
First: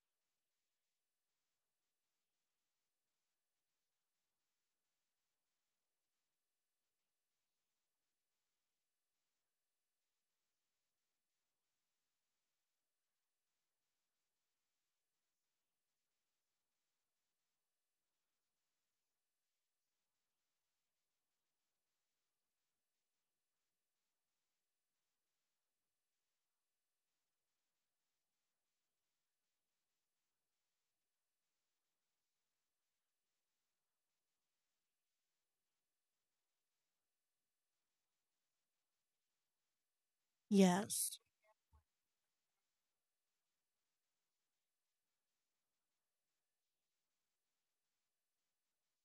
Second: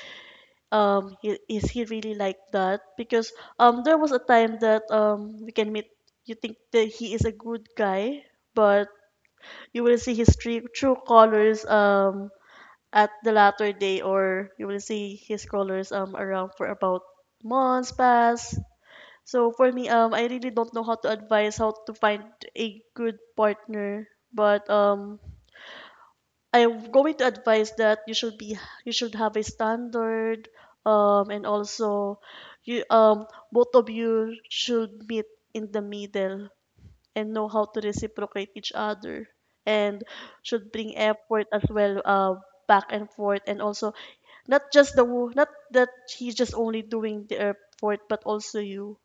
B: is he really like that? Because there was a time that we can meet, you think that he is a good guy, but you will see his true colors, at the latter day, or you will see his colors around for about months past. So for me, I really don't know how to advise how to find a good partner, but I'm going to advise that you should be, you should have a standard, and also you both of you should meet in the middle and know how to reciprocate each other, and should bring
A: Yes.
B: effort as well, back and forth. And also not just not that he's just only doing the effort, but also you.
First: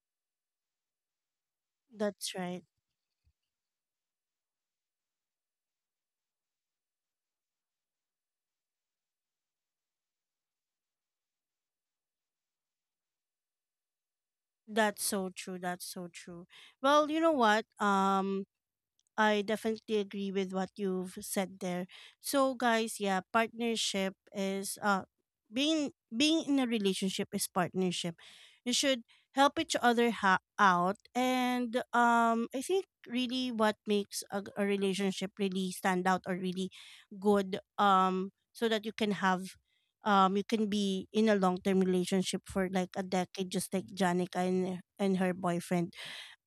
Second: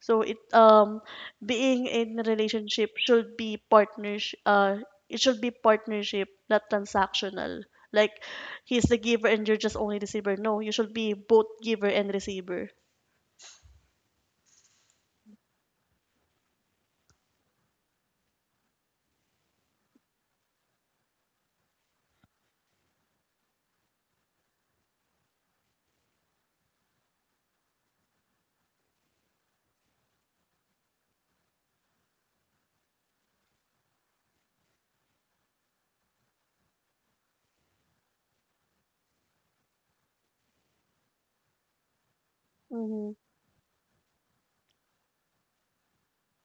B: So it, being in a
A: That's right.
B: relationship should be partnership, uh, it should be partnership, not transactional. Like he's the giver and you're just only receiver. No, you should be both giver and receiver.
A: That's so true. That's so true. Well, you know what? I definitely agree with what you've said there. So guys, yeah, partnership is being in a relationship is partnership. You should help each other out, and I think really what makes a relationship really stand out or really good, so that you can have you can be in a long-term relationship for like a
B: Mm-hmm.
A: decade, just like Janica and her boyfriend.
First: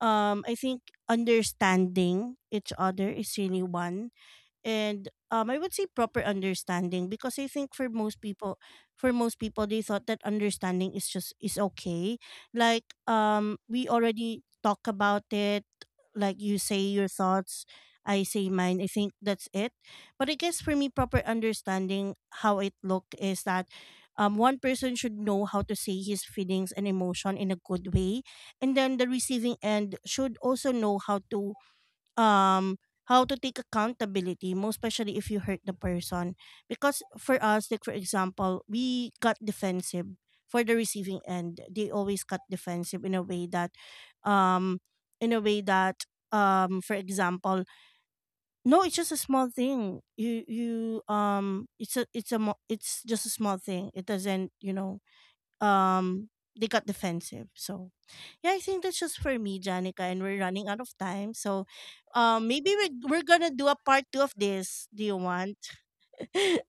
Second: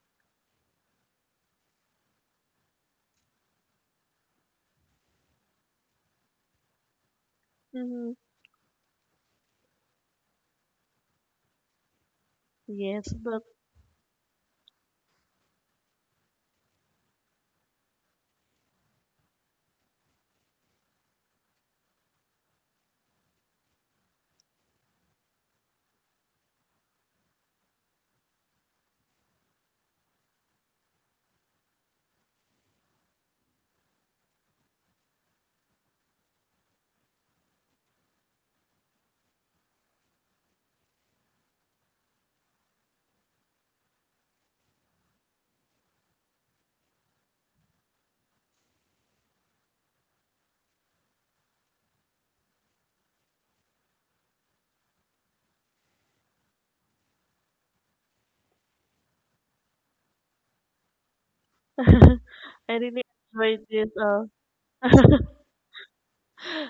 A: I think understanding each other is really one. And I would say proper understanding, because I think for
B: Mm-hmm.
A: most people, for most people, they thought that understanding is just is okay. Like
B: Yes, but
A: we already talk about it, like you say your thoughts, I say mine. I think that's it. But I guess for me, proper understanding, how it look is that one person should know how to say his feelings and emotion in a good way, and then the receiving end should also know um how to take accountability, most especially if you hurt the person. Because for us, like for example, we got defensive. For the receiving end, they always got defensive in a way that um in a way that for example, no, it's just a small thing, you it's a it's just a small thing, it doesn't, you know, um they got defensive. So yeah, I think that's just for me, Janica, and we're running out of time. So
B: (laughs) I
A: maybe
B: really
A: we're gonna
B: enjoyed
A: do a
B: this,
A: part
B: uh.
A: two of this. Do you want? (laughs)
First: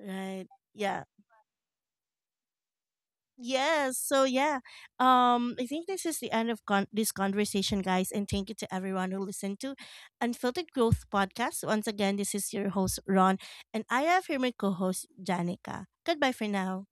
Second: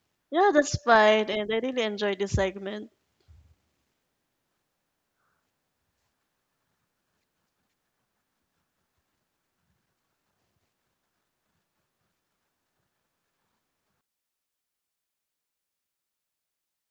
A: Right.
B: Yeah, that's
A: Yeah.
B: fine. And I really enjoyed this segment.
A: Yes. So yeah. I think this is the end of this conversation, guys, and thank you to everyone who listened to Unfiltered Growth Podcast. Once again, this is your host Ron, and I have here my co-host Janica. Goodbye for now.